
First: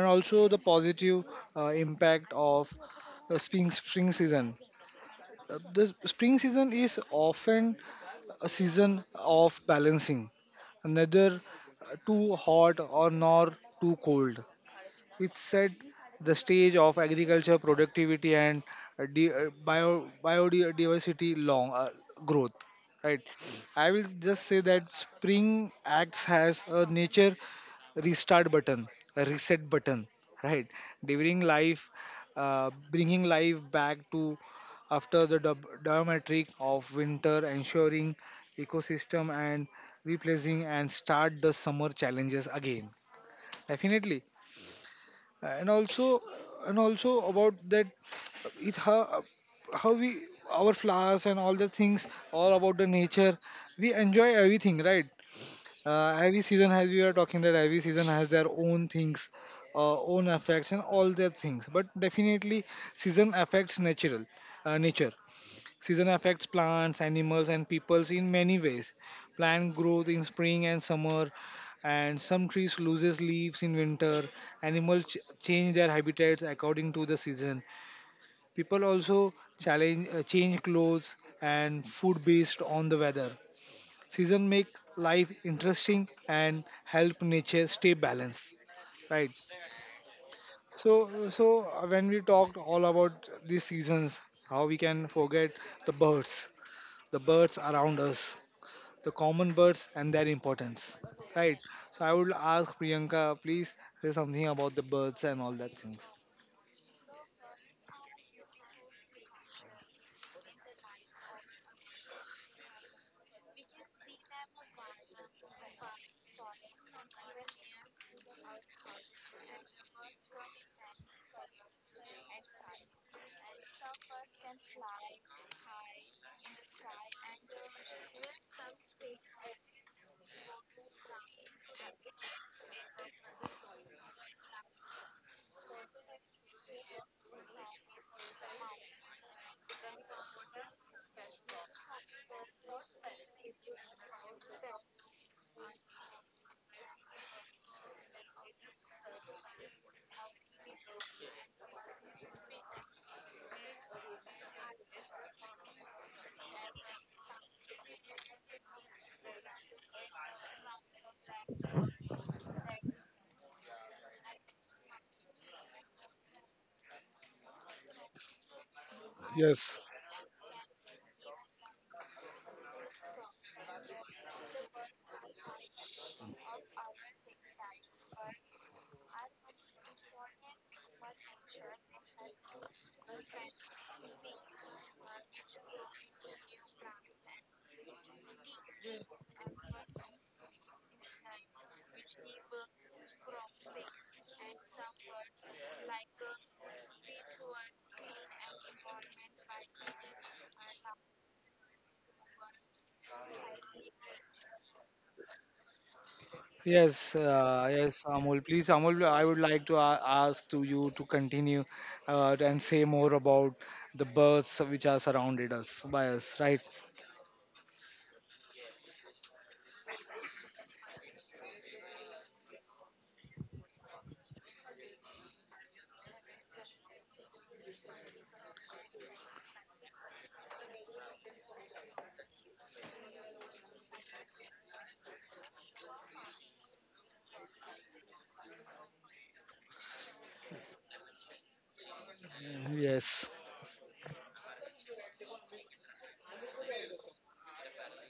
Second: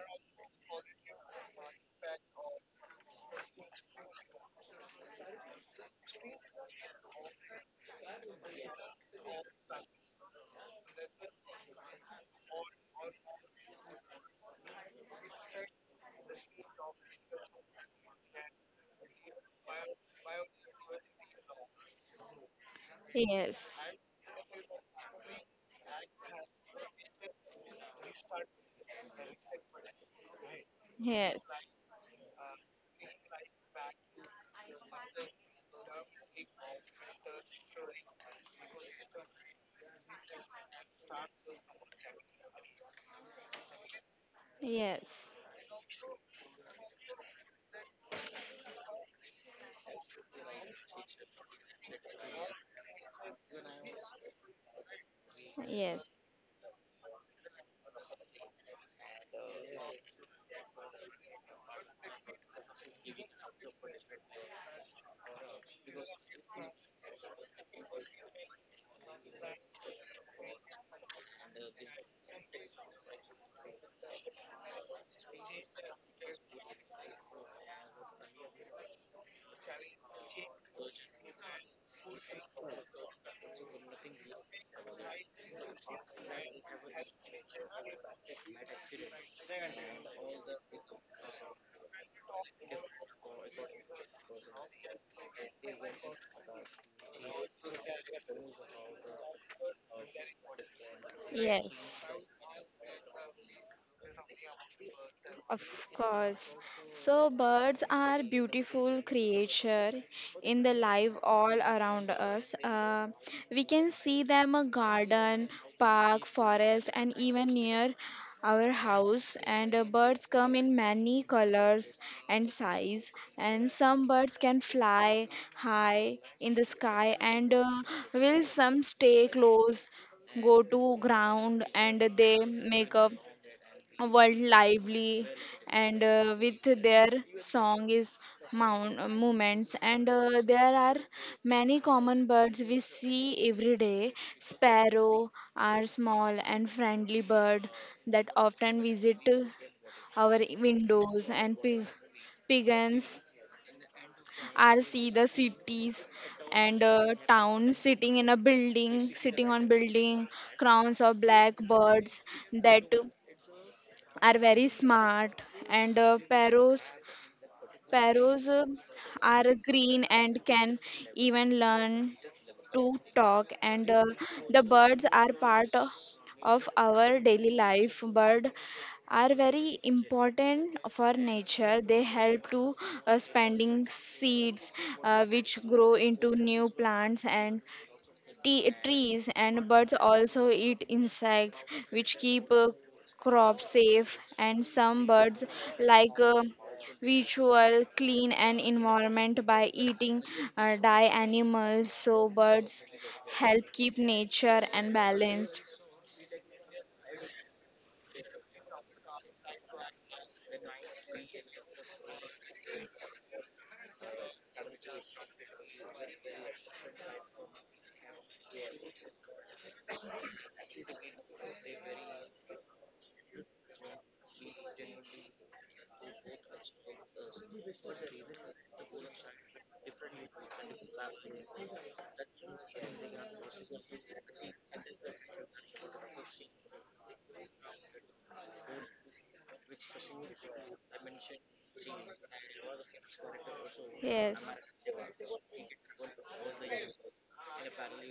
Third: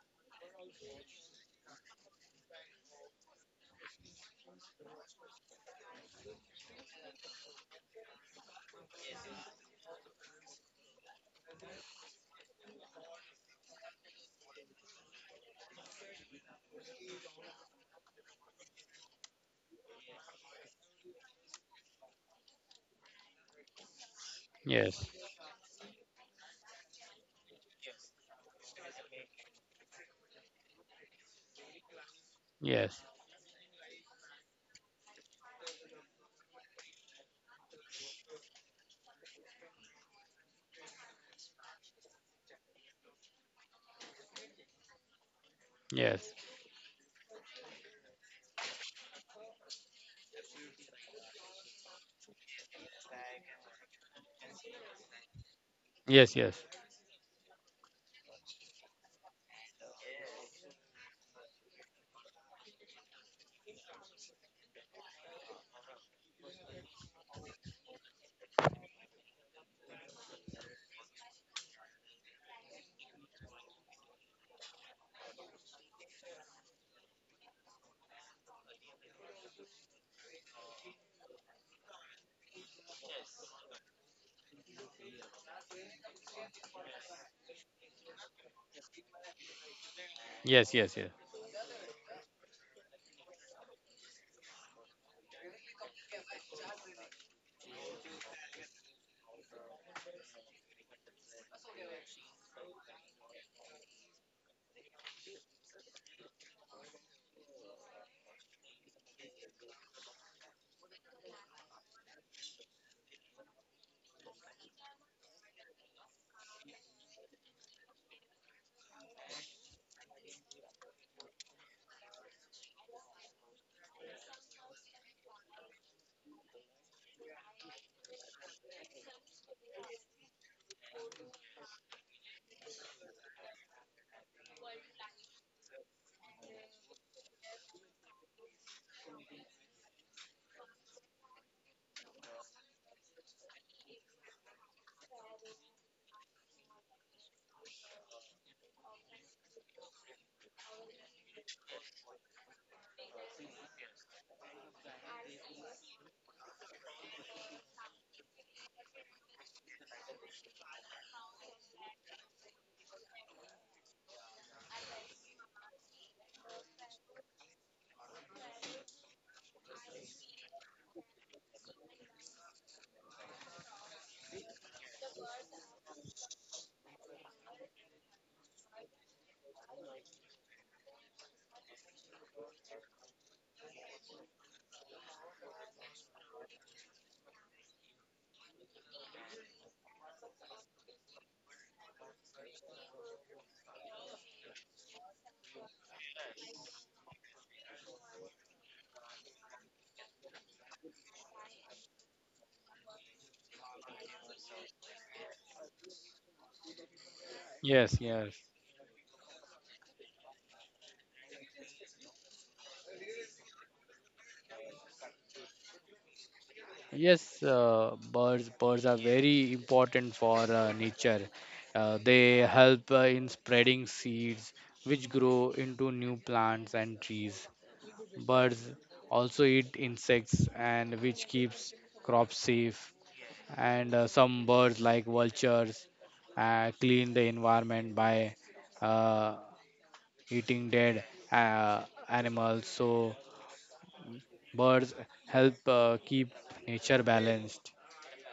Speaker 1: And also the positive impact of spring season. The spring season is often a season of balancing, neither too hot or nor too cold, which set the stage of agriculture productivity and bio biodiversity long growth, right?
Speaker 3: Yes.
Speaker 1: I will just say that
Speaker 2: yes,
Speaker 1: spring acts has a nature restart button, a reset button, right? During
Speaker 3: Yes.
Speaker 1: life,
Speaker 2: yes,
Speaker 1: bringing life back to after the diametric of winter, ensuring ecosystem and replacing and start the summer challenges again, definitely.
Speaker 3: Yes.
Speaker 1: And also,
Speaker 2: yes.
Speaker 1: about that, it, how we, our flowers and all the things all about the nature, we enjoy everything, right?
Speaker 3: Yes.
Speaker 1: Uh, every
Speaker 2: Yes, yes,
Speaker 1: season, as we are talking, that every season has their own things, own effects and all their things, but definitely season affects natural, nature. Season affects plants, animals, and peoples in many ways. Plant growth in spring and summer, and some trees loses leaves in winter. Animals change their habitats according to the season. People also change clothes and food based on the weather. Season make life interesting and help nature stay balanced. Right.
Speaker 2: yes, yes,
Speaker 1: So,
Speaker 2: yes,
Speaker 1: when we talked all about these seasons, how we can forget the birds, the birds around us, the common birds and their importance, right? So
Speaker 3: Yes.
Speaker 1: I would ask Priyanka, please say something about the birds and all that
Speaker 3: Of
Speaker 1: things.
Speaker 3: course. So birds are beautiful creature in the life all around us. We can see them a garden, park, forest, and even near our house. And birds come in many colors and size. And some birds can fly high in the sky, and will some stay close, go to ground, and they make a world lively. And with their song is movements. And there are many common birds we see every day. Sparrow are small and friendly bird that often visit our windows. And pigeons are see the cities and towns, sitting on building. Crowns of black birds that are very smart. And parrots are
Speaker 1: Yes,
Speaker 3: green and can even learn to talk. And the birds are part of our daily life. Bird are very important for nature. They help to spending seeds, which grow into new plants and trees. And birds also eat insects, which keep crops safe. And some birds, like visual, clean an environment by eating die animals. So birds help keep nature and balanced.
Speaker 1: yes, yes,
Speaker 2: yes,
Speaker 1: Amol.
Speaker 2: yes,
Speaker 1: Please, Amol, I would like to ask to you to continue and say more about the birds which are surrounded us by us, right?
Speaker 2: yes. Birds are very important for nature. They help in spreading seeds, which grow into new plants and trees. Birds also eat insects, and which keeps crops safe. And some birds, like vultures, clean the environment by uh, eating dead uh, animals. So
Speaker 1: Yes.
Speaker 3: Yes,
Speaker 2: birds help keep nature balanced,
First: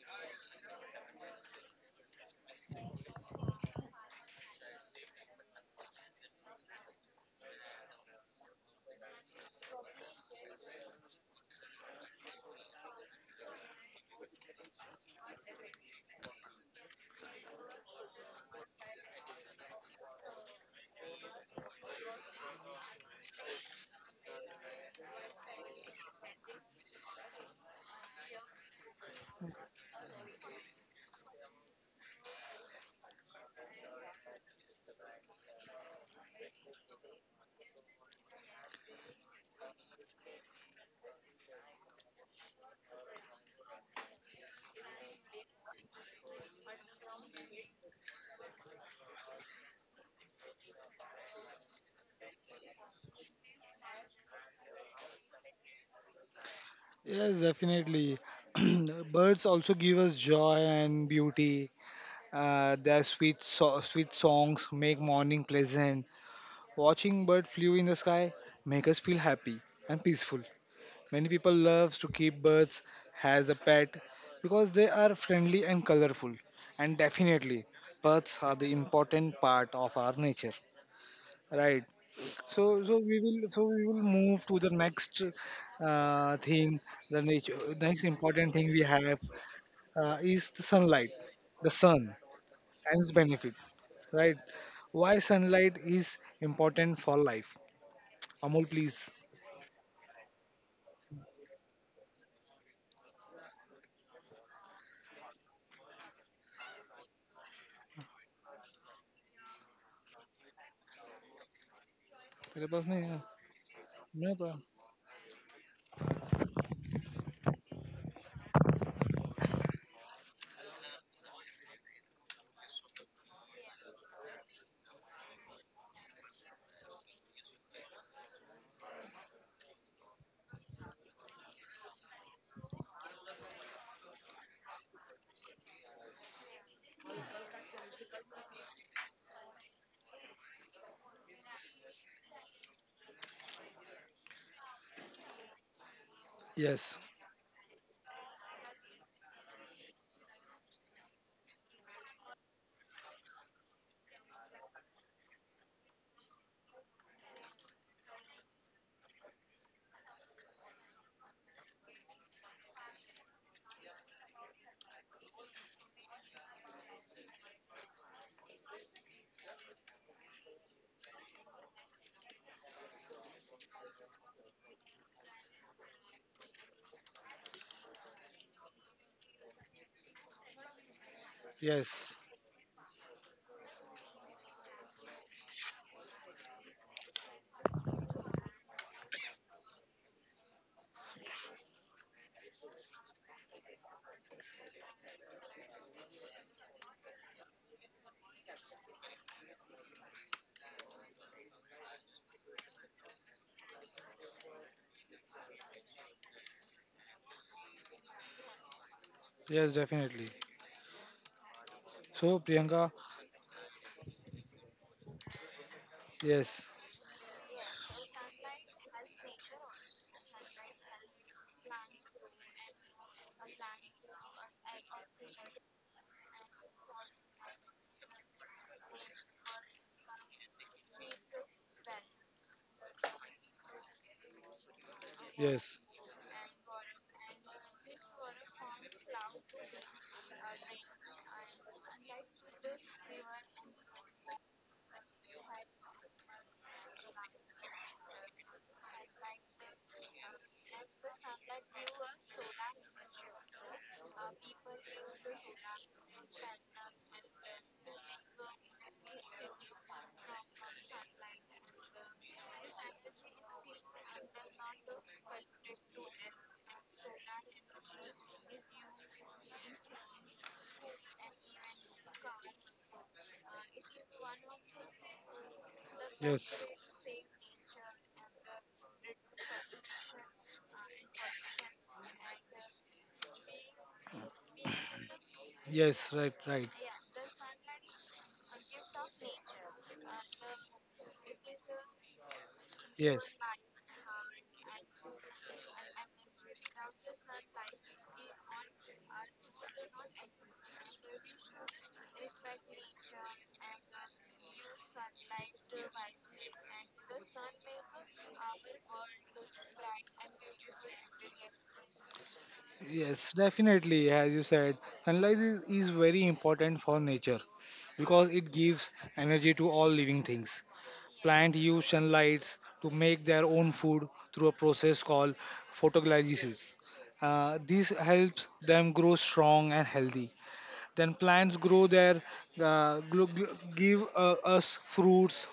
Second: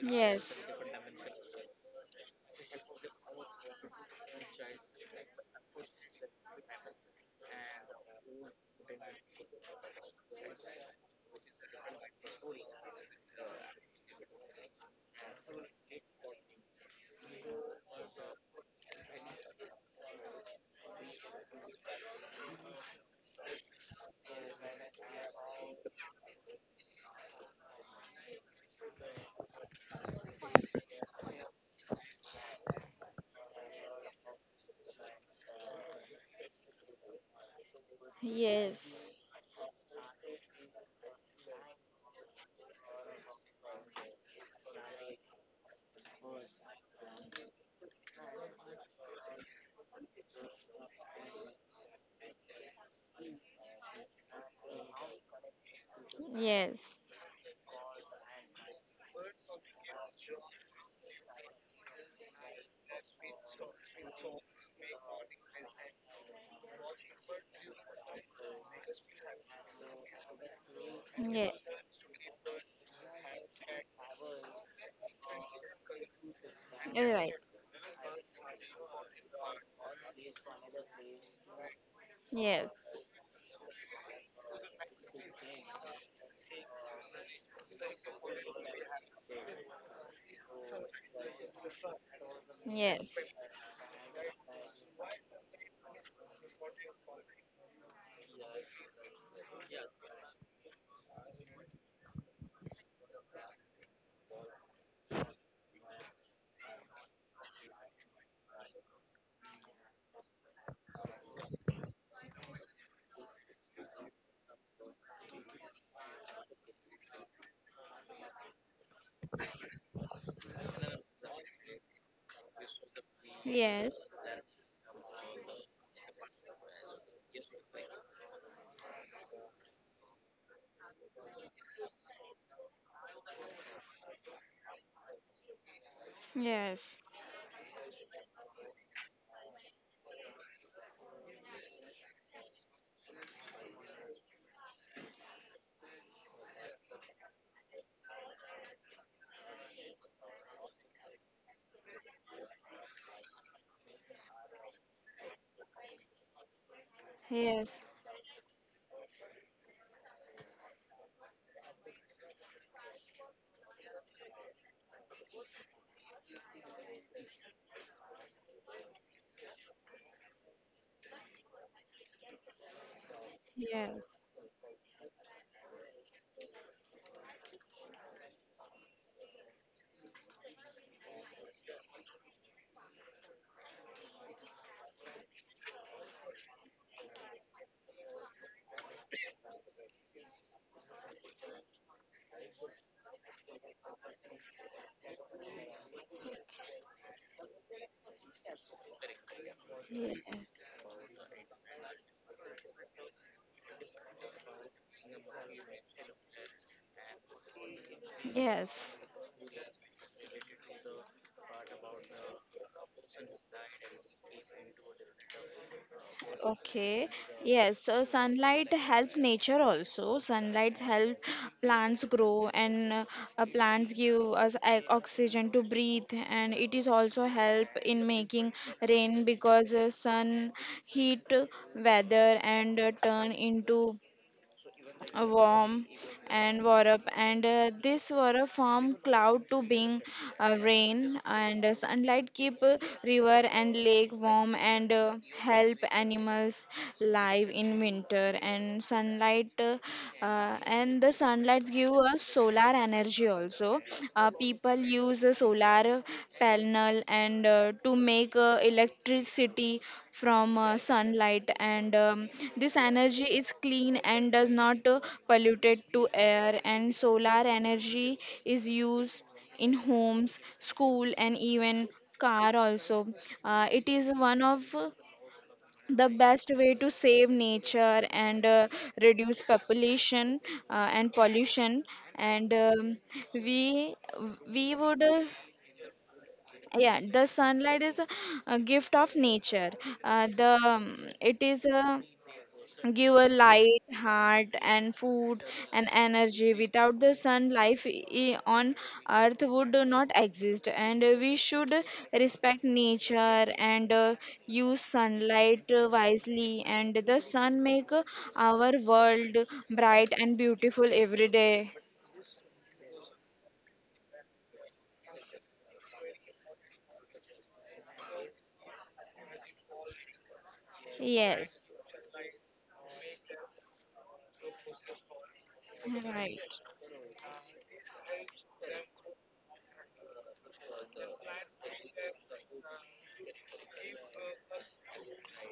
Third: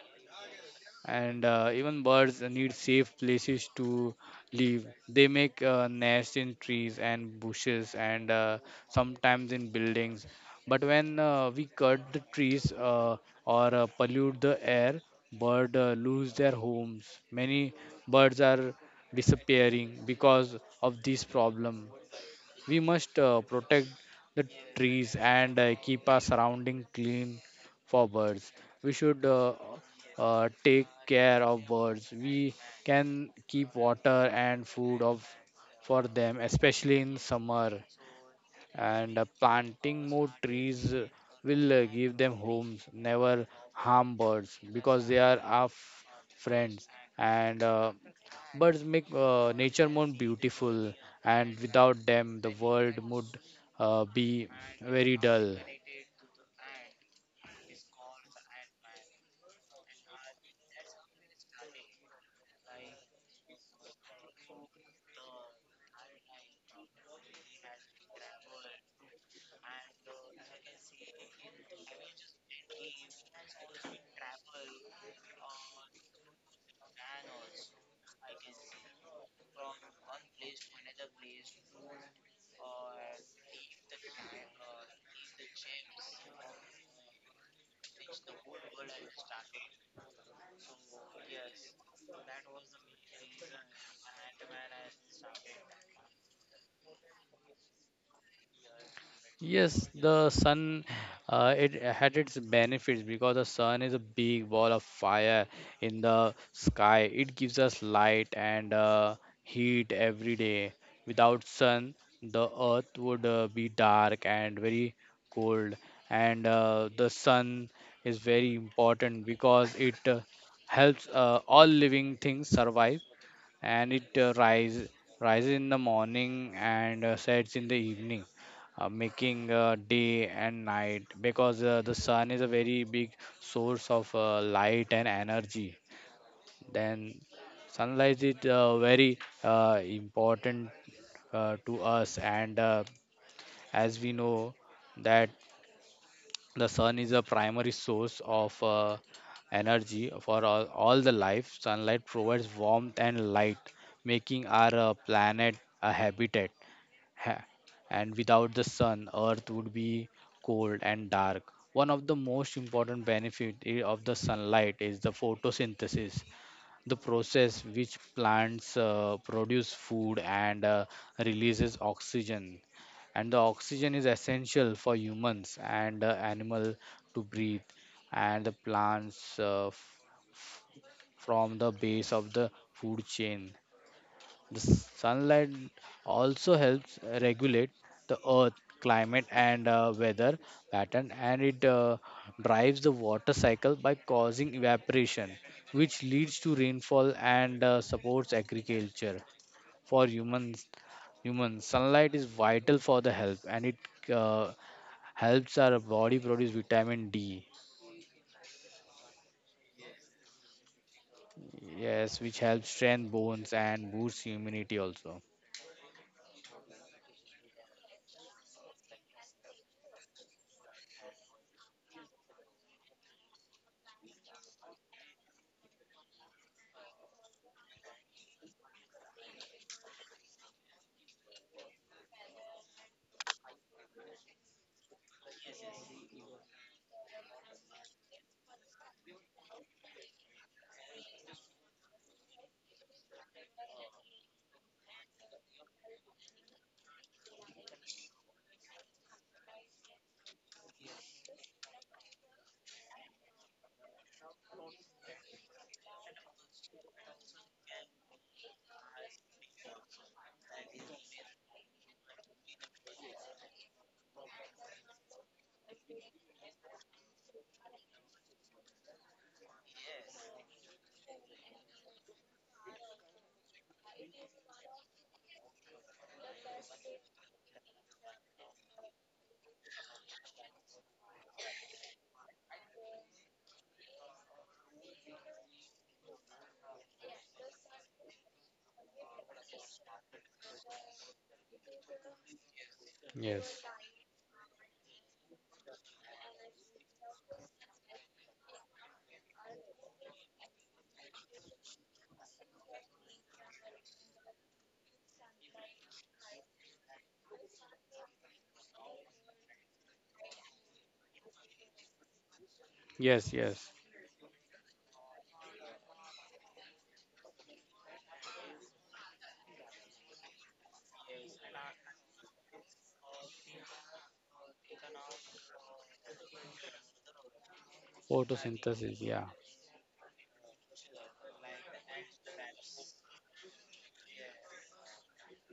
Speaker 3: yes,
Speaker 2: and even birds need safe places to live. They make nests in trees and bushes, and sometimes in buildings. But when we cut the trees or pollute the air, birds lose their homes. Many birds are disappearing because of this problem. We must protect the trees and keep our surrounding clean for birds. We should take care of birds. We can keep water and food of for them, especially in summer.
Speaker 3: yes,
Speaker 2: And planting more trees will give them homes. Never harm birds because they are our friends. And birds make nature more beautiful, and without them, the world would be very dull.
Speaker 3: yes,
Speaker 1: Yes, definitely. Birds also give us joy and beauty. Uh, their sweet songs make morning pleasant. Watching bird flew in the sky make us feel happy and peaceful. Many people
Speaker 3: yes,
Speaker 1: love to keep birds as a pet because they are friendly and colorful. And
Speaker 3: right,
Speaker 1: definitely, birds are the important part of our nature. Right.
Speaker 3: yes,
Speaker 1: So, so we will, move to the next thing. The nature, next important thing we have is the sunlight, the sun and
Speaker 3: yes,
Speaker 1: its benefit. Right. Why sunlight is important for life? Amol, please.
Speaker 2: Yes, the sun, it had its benefits, because the sun is a big ball of fire in the sky. It gives us light and heat every day. Without sun, the
Speaker 1: मेरे पास
Speaker 2: earth
Speaker 1: नहीं है,
Speaker 2: would be dark
Speaker 1: मैं तो
Speaker 2: and very cold. And the sun is very important because it helps all living things survive, and
Speaker 3: yes,
Speaker 2: it rises in the morning and sets in the evening, making day and night, because the sun is a very big source of light and energy.
Speaker 3: yes,
Speaker 2: Then sunlight is very important to us, and as we know that the
Speaker 1: yes,
Speaker 2: sun is a primary source of energy for all the life. Sunlight provides warmth and light, making our planet a Ha-
Speaker 3: yes,
Speaker 2: and without the sun earth would be cold and dark. One of the most important benefits of the sunlight is the photosynthesis, the process which plants produce food and releases oxygen, and the oxygen is
Speaker 3: yes,
Speaker 2: essential for humans and animal to breathe, and the plants f- from the
Speaker 1: yes,
Speaker 2: base of the food chain. The sunlight also helps regulate the earth climate and weather pattern, and it drives the water cycle by causing evaporation, which leads to rainfall and supports agriculture for
Speaker 3: yes. Yes.
Speaker 2: humans. Human sunlight is vital for the health, and it uh, helps our body produce vitamin d,
Speaker 3: Yes.
Speaker 1: Yes, definitely.
Speaker 2: yes,
Speaker 1: so
Speaker 2: which helps
Speaker 1: Priyanka,
Speaker 2: strengthen bones and boosts immunity also.
Speaker 1: Yes,
Speaker 3: Okay. Yes. So sunlight help nature also. Sunlight help plants grow, and plants give us oxygen to breathe. And it is also help in making rain, because sun heat weather and turn into a
Speaker 1: yes,
Speaker 3: warm and warm up. And this were a from cloud to being rain. And sunlight keep river and lake warm, and help animals live in winter. And the sunlight give us solar energy also. People use solar panel, and to make electricity from sunlight. And This energy is clean, and does not pollute to air. And solar energy is used in homes, school, and even car also. It is one of the
Speaker 1: yes.
Speaker 3: best way to save nature, and reduce population and pollution. And we we would
Speaker 1: Yes, right, right.
Speaker 3: Yeah, the sunlight is a gift of nature. The It is a give a
Speaker 1: Yes,
Speaker 2: yes
Speaker 3: light heart and food and energy. Without the sun life on earth would not exist, and we should respect nature and use sunlight wisely. And the sun make our world bright and beautiful every day.
Speaker 2: yes
Speaker 1: yes,
Speaker 2: yes
Speaker 1: definitely. As you said, sunlight is, very important for nature because it gives energy to all living things. Plants
Speaker 3: Yes,
Speaker 1: use sunlights to make their own food through a process called
Speaker 3: right,
Speaker 1: photoglycolysis. This helps them
Speaker 2: Photosynthesis,
Speaker 1: grow
Speaker 2: yeah.
Speaker 1: strong and healthy. Then plants grow their give us fruits,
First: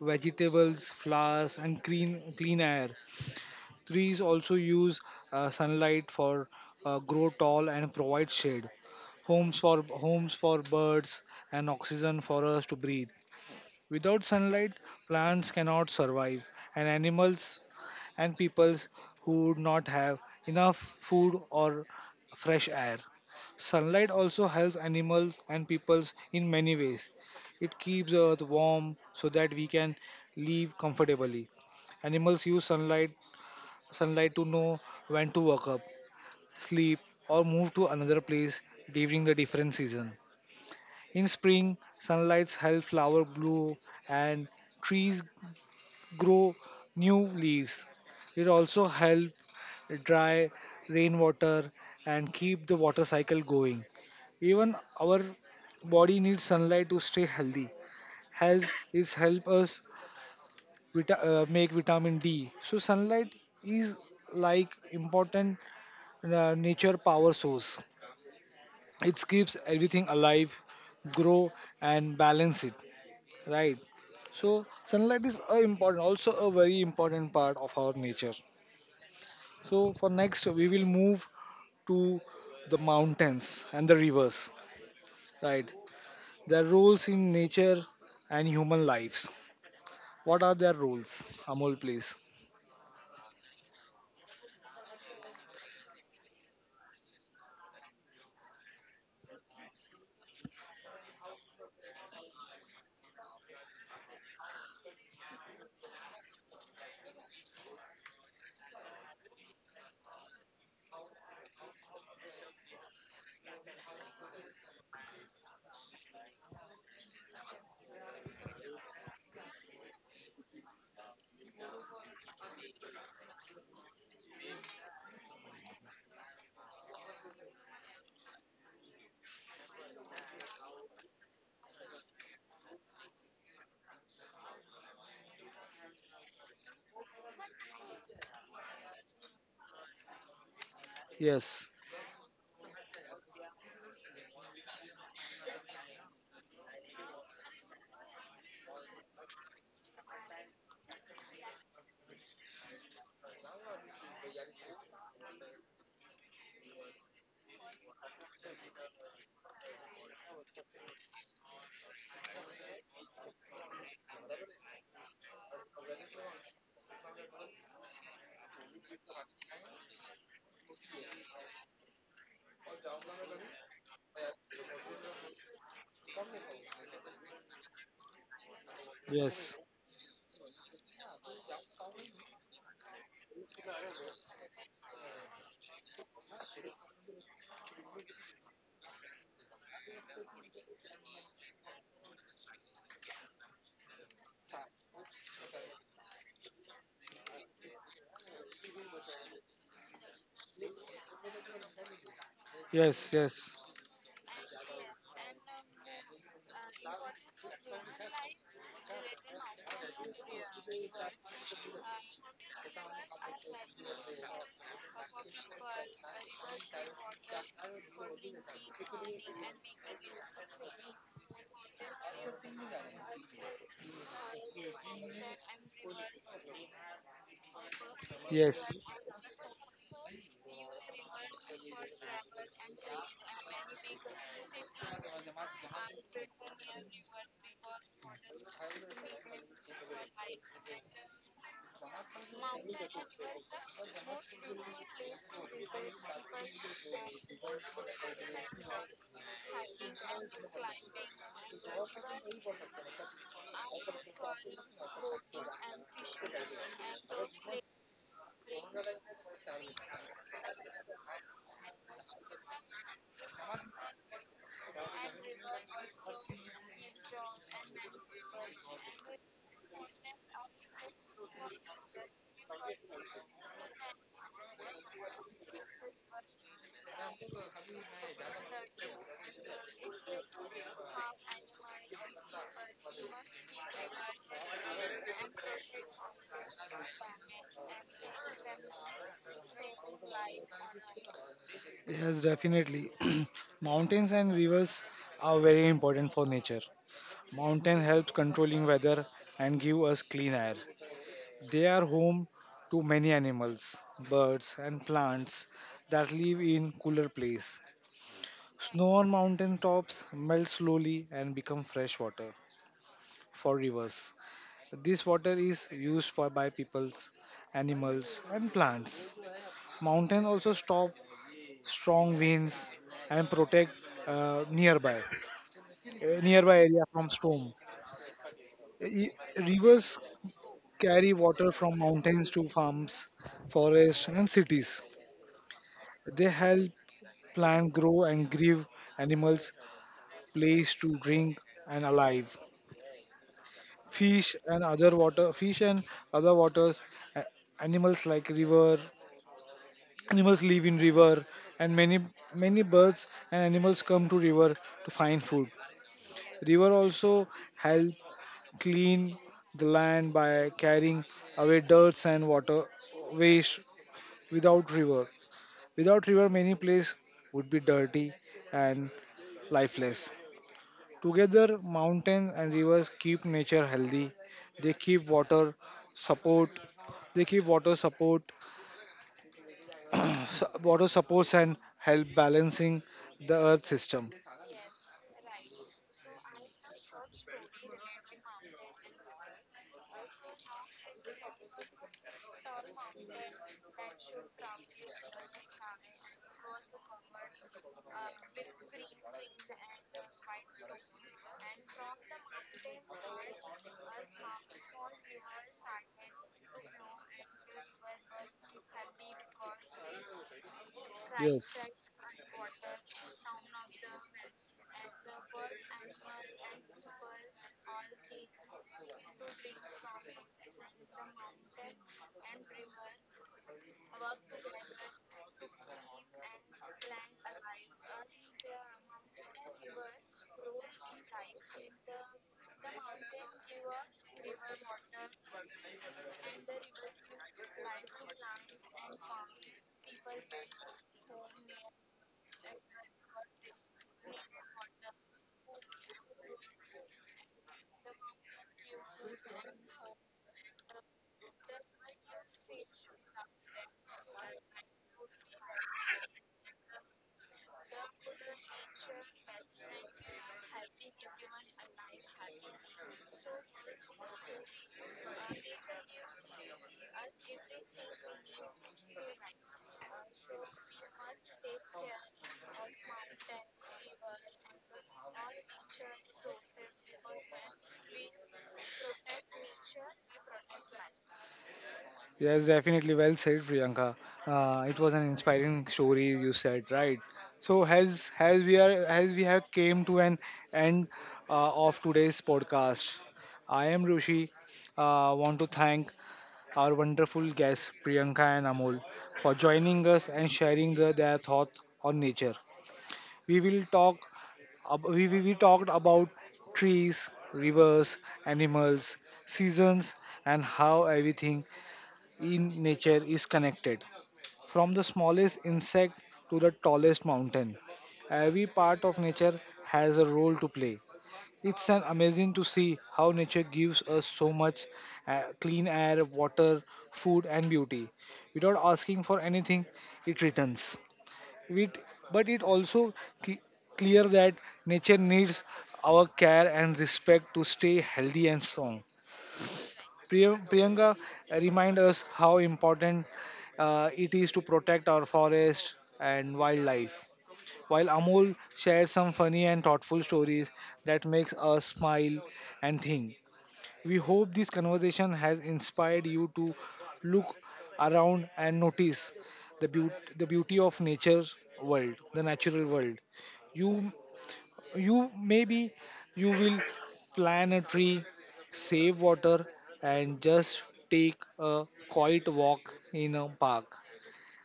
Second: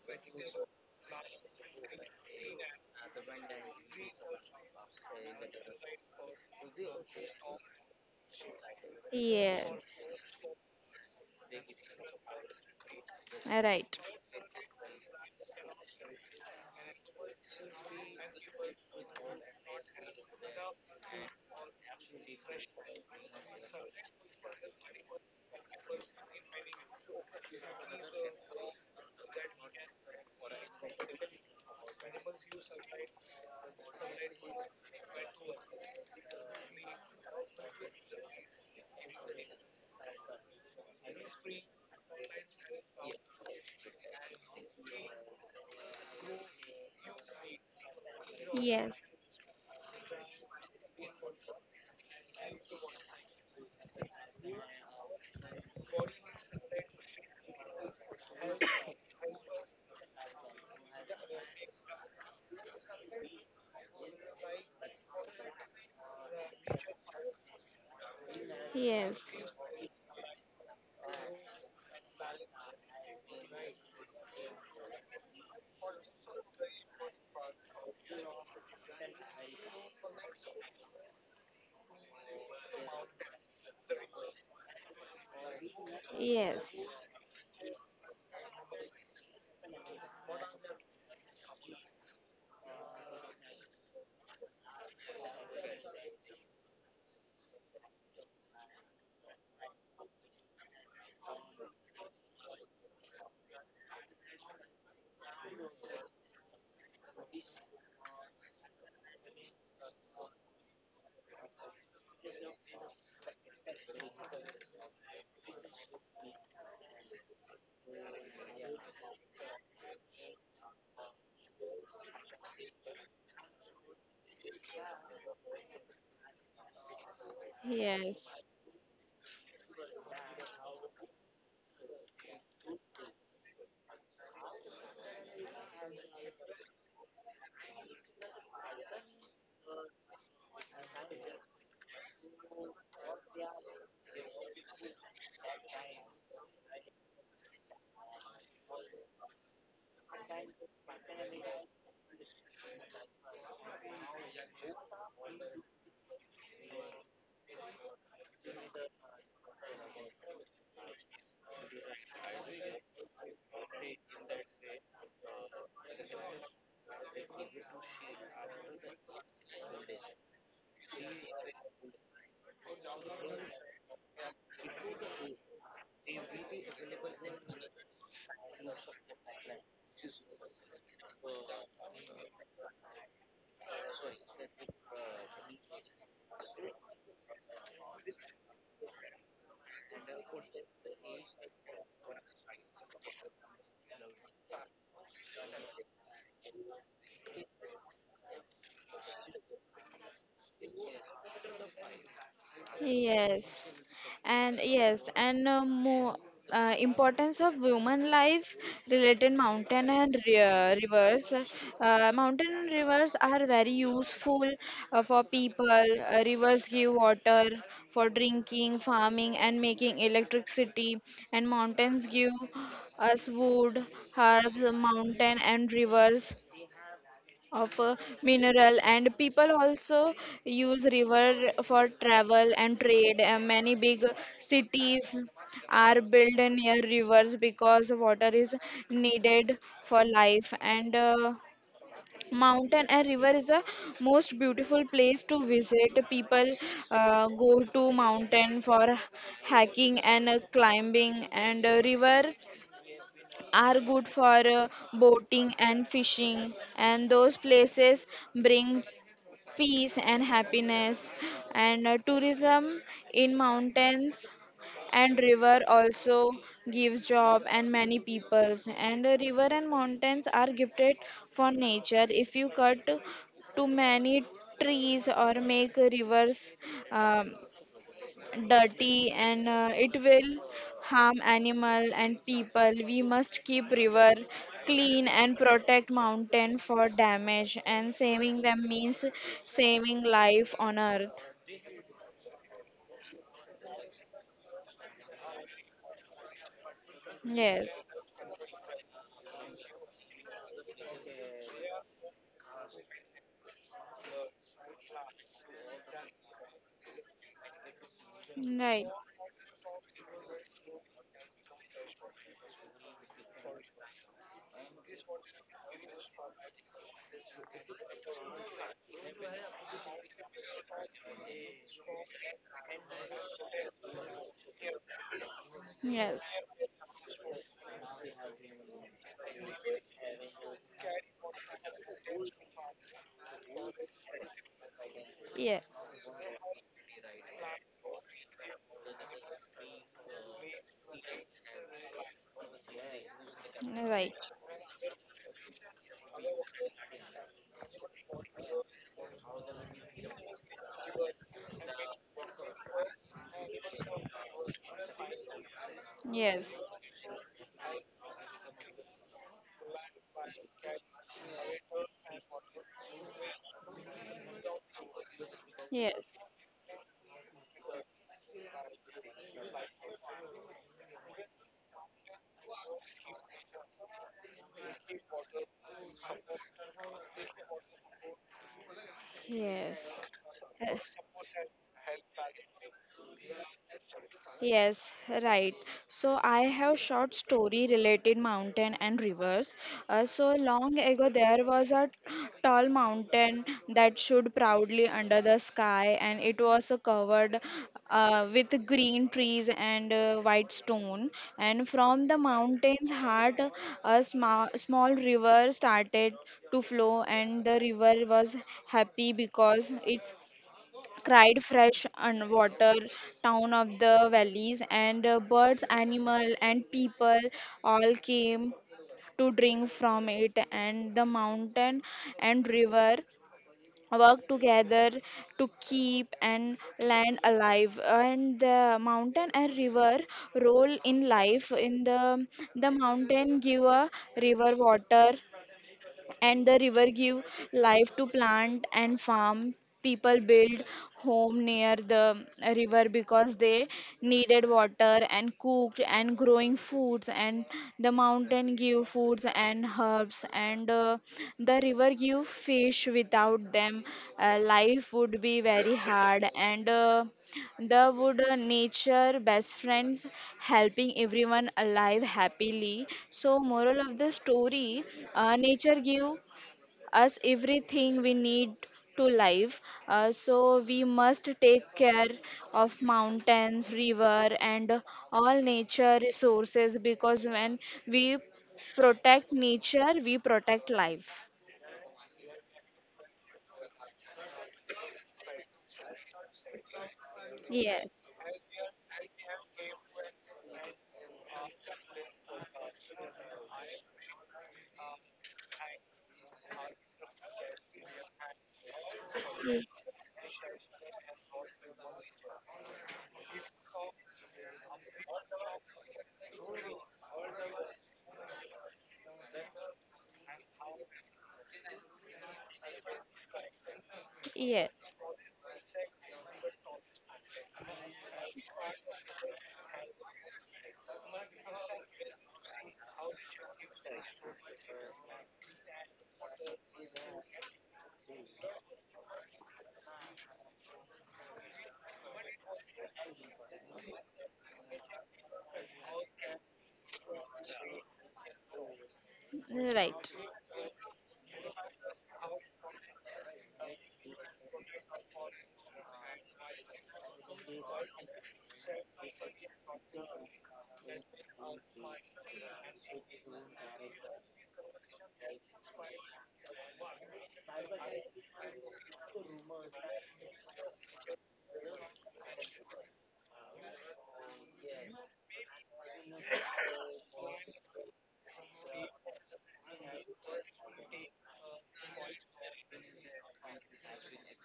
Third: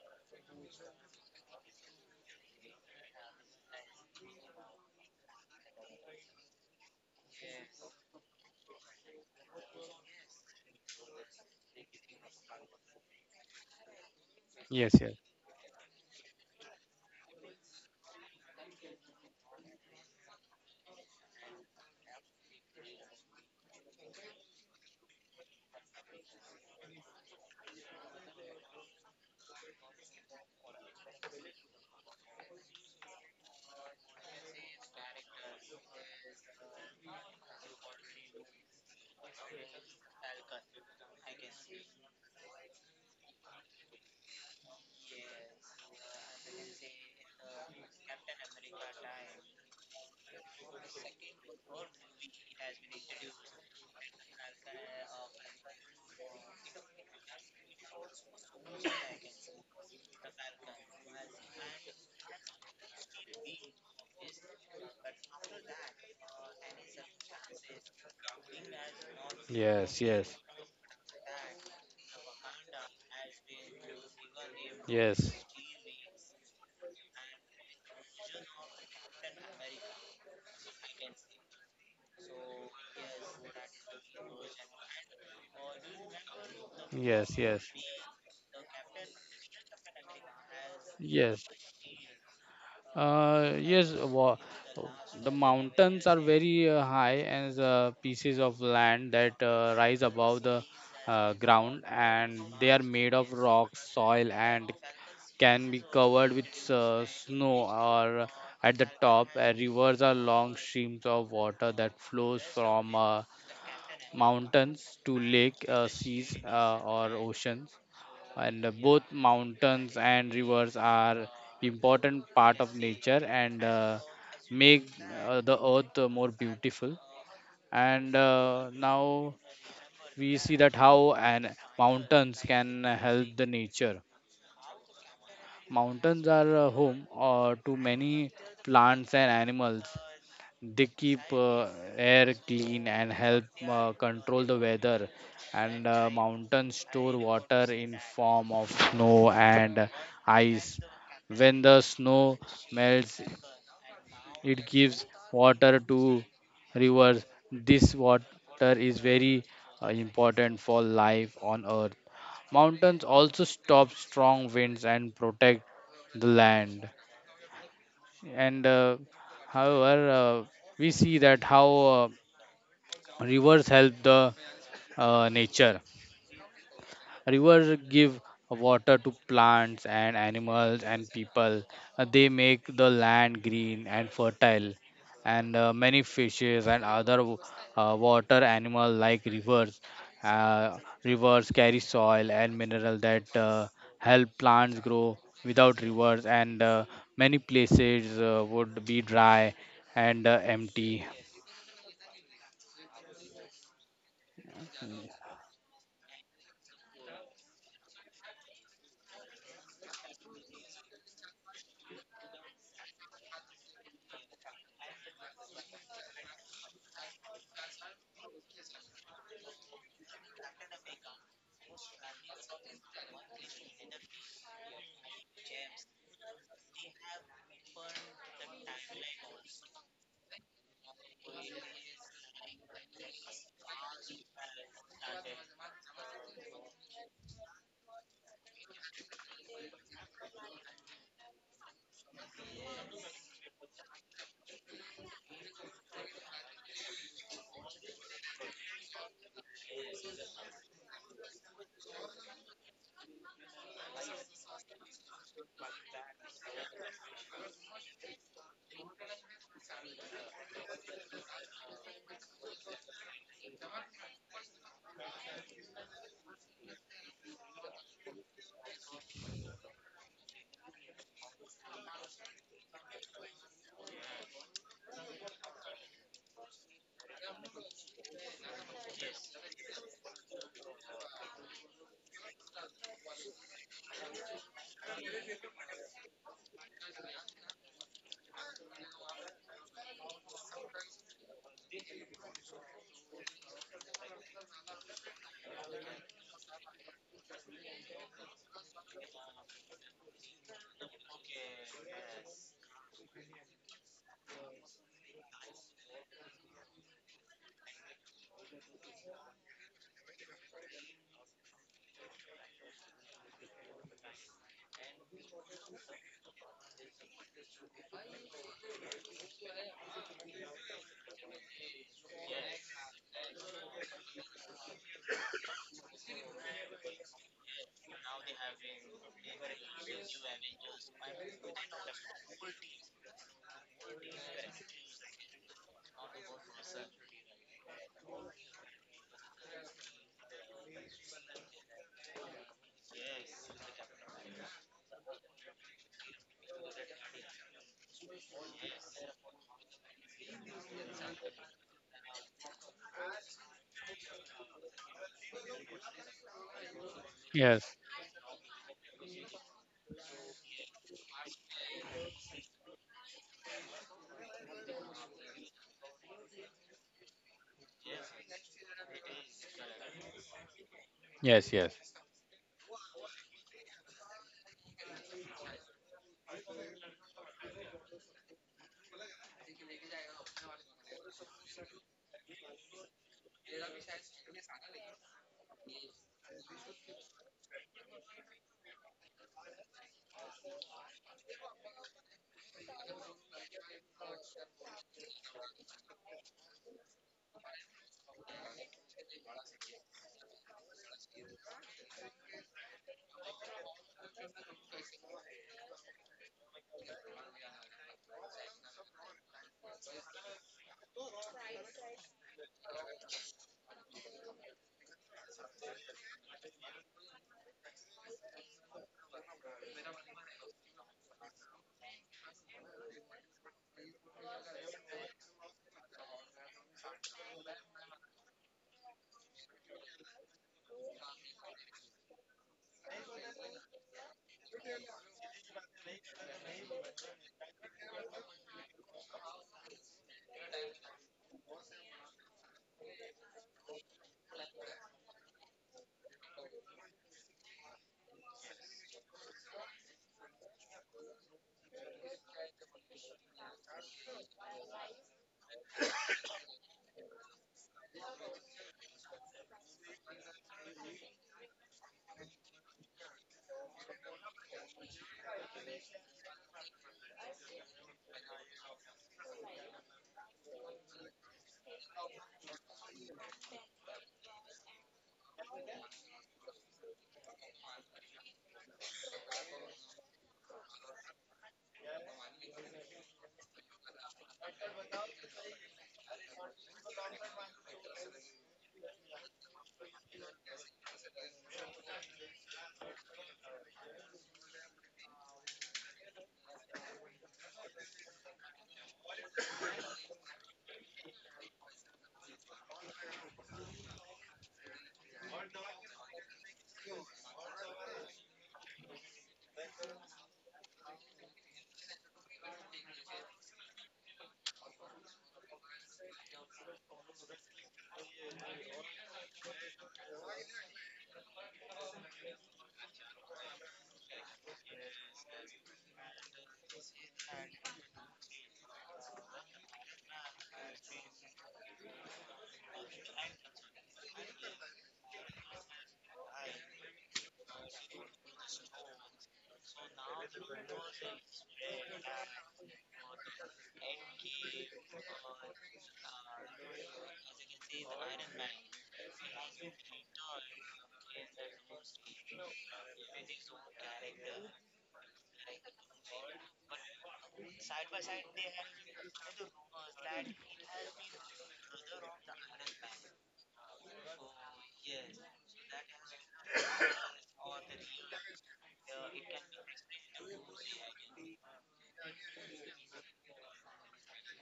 Speaker 1: vegetables, flowers, and clean air. Trees also use sunlight for grow tall and provide shade, homes for,
Speaker 3: yes,
Speaker 1: birds, and oxygen for us to breathe.
Speaker 3: right.
Speaker 1: Without sunlight,
Speaker 2: yes yes
Speaker 1: plants cannot survive, and animals and peoples who would not have enough food or fresh air. Sunlight also helps animals and peoples in many ways. It keeps the earth warm so that we can live comfortably. Animals use sunlight to know when to wake up, sleep, or move to another place during the different season. In spring, sunlight helps flowers bloom and trees grow new leaves. It also
Speaker 3: Yes.
Speaker 1: help dry rainwater and keep the water cycle going. Even our body needs sunlight to stay healthy. Has is help us vita- Make vitamin D. So sunlight is like important nature power source. It
Speaker 3: Yes,
Speaker 1: keeps
Speaker 2: yes
Speaker 1: everything
Speaker 2: yes
Speaker 1: alive, grow and balance it. Right. So sunlight
Speaker 2: yes
Speaker 1: is a important, also a very important part of our nature. So for next, we will move to the mountains and the rivers, right? Their
Speaker 3: yes,
Speaker 1: roles in
Speaker 2: yes yes
Speaker 1: nature and human lives. What are their roles?
Speaker 2: yes
Speaker 1: Amol, please.
Speaker 2: yes wa- The mountains are very high and pieces of land that rise above the ground, and they are made of rocks, soil, and can be covered with snow or at the top. Rivers are long streams of water that flows from mountains to lake seas or oceans, and both mountains and rivers are important part of nature, and make the earth more beautiful. And
Speaker 3: yes,
Speaker 2: now we see that how and mountains can help the nature. Mountains are a home to many plants and animals. They keep
Speaker 1: Yes,
Speaker 2: air clean and help control the weather. And mountains store water in form of snow and ice. When the snow melts, it gives water to rivers. This water is very important for life on Earth. Mountains also stop strong winds and protect the land. And however we see that how rivers help the nature. Rivers give water to
Speaker 1: yes,
Speaker 2: plants and animals and people. They make the land green and fertile. And many fishes and other water animals like rivers. Uh, Rivers carry soil and mineral that help plants grow. Without rivers, and many places would be dry and empty.
Speaker 1: yes,
Speaker 3: yes,
Speaker 1: yes,
Speaker 3: and yes, and more importance of women life related mountain and rivers. Mountain and rivers are very useful for people. Rivers give water for drinking, farming, and making electricity, and mountains give us wood, herbs, mountain, and rivers of mineral.
Speaker 1: yes,
Speaker 3: And people also use river for travel and trade, and many big cities are built near rivers because water is needed for life. And mountain and river is the most beautiful place to visit. People go to mountain for hiking and climbing, and river are good for boating and fishing, and those places bring peace and happiness. And tourism in mountains and river also gives job and many peoples. And river and mountains are gifted for nature. If you cut too many trees or make rivers um, dirty, and it will harm animal and people. We must keep river clean, and protect mountain for damage, and saving them means saving life on earth.
Speaker 1: yes, definitely. Mountains and rivers are very important for nature.
Speaker 3: Yes,
Speaker 1: Mountain helps controlling weather and give us clean air. They are home to many animals, birds, and plants that live in cooler place.
Speaker 3: right,
Speaker 1: Snow on mountain tops melts slowly and become fresh water for rivers. This water is used for by peoples, animals and plants. Mountains also stop strong winds and protect uh, nearby
Speaker 3: yes,
Speaker 1: nearby area from storm. E- Rivers carry water from mountains to farms, forests and cities.
Speaker 3: yes,
Speaker 1: They help plant grow and give animals place to drink and alive.
Speaker 3: right,
Speaker 1: Fish and other water fish and other waters a- animals like river animals live in river, and many birds and animals come to river to find food.
Speaker 3: yes,
Speaker 1: River also
Speaker 2: yes
Speaker 1: help clean the land by carrying away dirts and water waste. without river
Speaker 3: yes,
Speaker 1: Without river many place would be dirty and lifeless. Together
Speaker 2: yes yes
Speaker 1: mountains and rivers keep nature healthy. they keep water support They give water support,
Speaker 3: yes.
Speaker 1: water supports and help balancing the earth system.
Speaker 3: Yes, right. So I have short story related mountain and rivers. So long ago there was a tall mountain that stood proudly under the sky, and it was covered with green trees and white stone. And from the mountain's heart a small, small river started to flow, and the river was happy because it's cried
Speaker 1: Yes.
Speaker 3: fresh and water town of the valleys. And birds, animal, and people all came to drink from it. And the mountain and river work together to keep and land alive. And the mountain and river role in life in the mountain give a river water, and the river give life to plant and farm. People build home near the river because they needed water and cooked and growing foods. And the mountain give foods and herbs, and the river give fish. Without them life would be very hard. And the wood nature best friends, helping everyone alive happily. So moral of the story, nature give us everything we need to live. So we must take care of mountains, river, and all nature resources, because when we protect nature, we protect life.
Speaker 1: Yes, definitely. Well said, Priyanka. It was an inspiring story you said, right? So as
Speaker 3: Yes.
Speaker 1: as we are, as we have came to an end of today's podcast, I am Rishi. Want to thank our wonderful guests Priyanka and Amol for joining us and sharing the, their thoughts on nature. We will talk. We talked about trees, rivers, animals, seasons, and how everything in nature is connected. From the
Speaker 3: Yes.
Speaker 1: smallest insect to the tallest mountain, every part of nature has a role to play. It's an amazing to see how nature gives us so much clean air, water, food, and beauty. Without asking for anything, it returns. It, but it also cl- clear that nature needs our care and respect to stay healthy and strong.
Speaker 3: Right.
Speaker 1: Priyanka, remind us how important it is to protect our forest and wildlife. While Amol shared some funny and thoughtful stories that makes us smile and think. We hope this conversation has inspired you to look around and notice the beauty of the natural world. You you maybe you will plant a tree, save water, and just take a quiet walk in a park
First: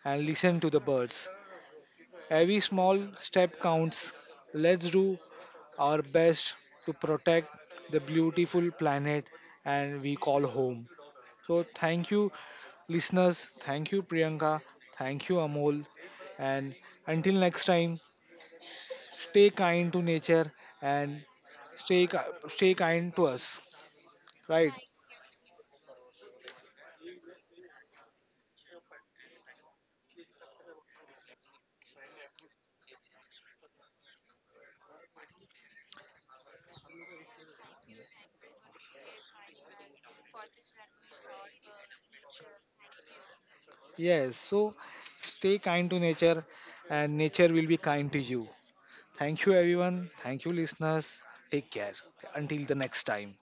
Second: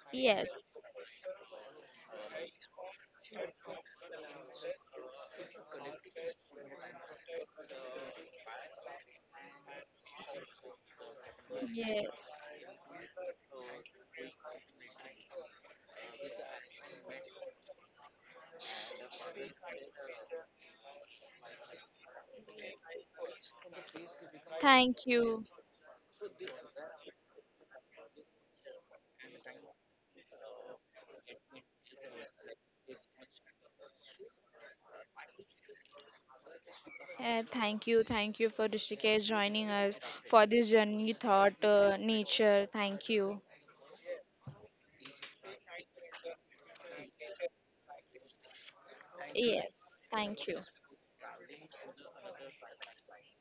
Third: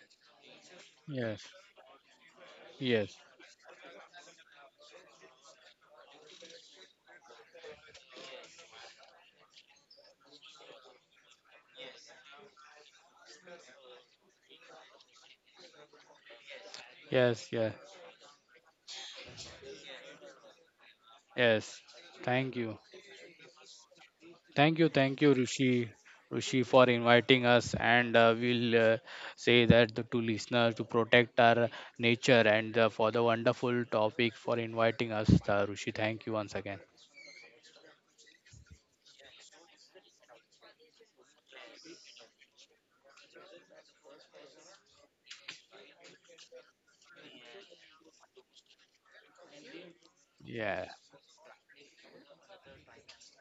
Speaker 1: and listen
Speaker 3: Yes.
Speaker 1: to the birds.
Speaker 2: yes
Speaker 1: Every small
Speaker 2: yes
Speaker 1: step counts. Let's do our best to protect the beautiful planet and we call home. So thank you,
Speaker 3: Yes.
Speaker 1: listeners. Thank you, Priyanka. Thank you, Amol. And until
Speaker 2: yes yes
Speaker 1: next time, stay kind to nature and
Speaker 2: yes Thank
Speaker 1: stay
Speaker 2: you.
Speaker 1: kind to us, right?
Speaker 2: Thank you,
Speaker 3: Thank
Speaker 2: thank you,
Speaker 3: you.
Speaker 2: Rishi, for inviting us. And we'll say that the to listeners to protect our nature, and for the wonderful topic for inviting us, Rishi. Thank you once again.
Speaker 3: Thank you, thank you for Rishikesh joining us for this journey thought nature. Thank you.
Speaker 1: Yes, so stay kind to nature and nature will be kind to you. Thank you
Speaker 3: Yes,
Speaker 1: everyone. Thank
Speaker 3: thank
Speaker 1: you
Speaker 3: you.
Speaker 2: Yeah.
Speaker 1: listeners. Take care until the next time.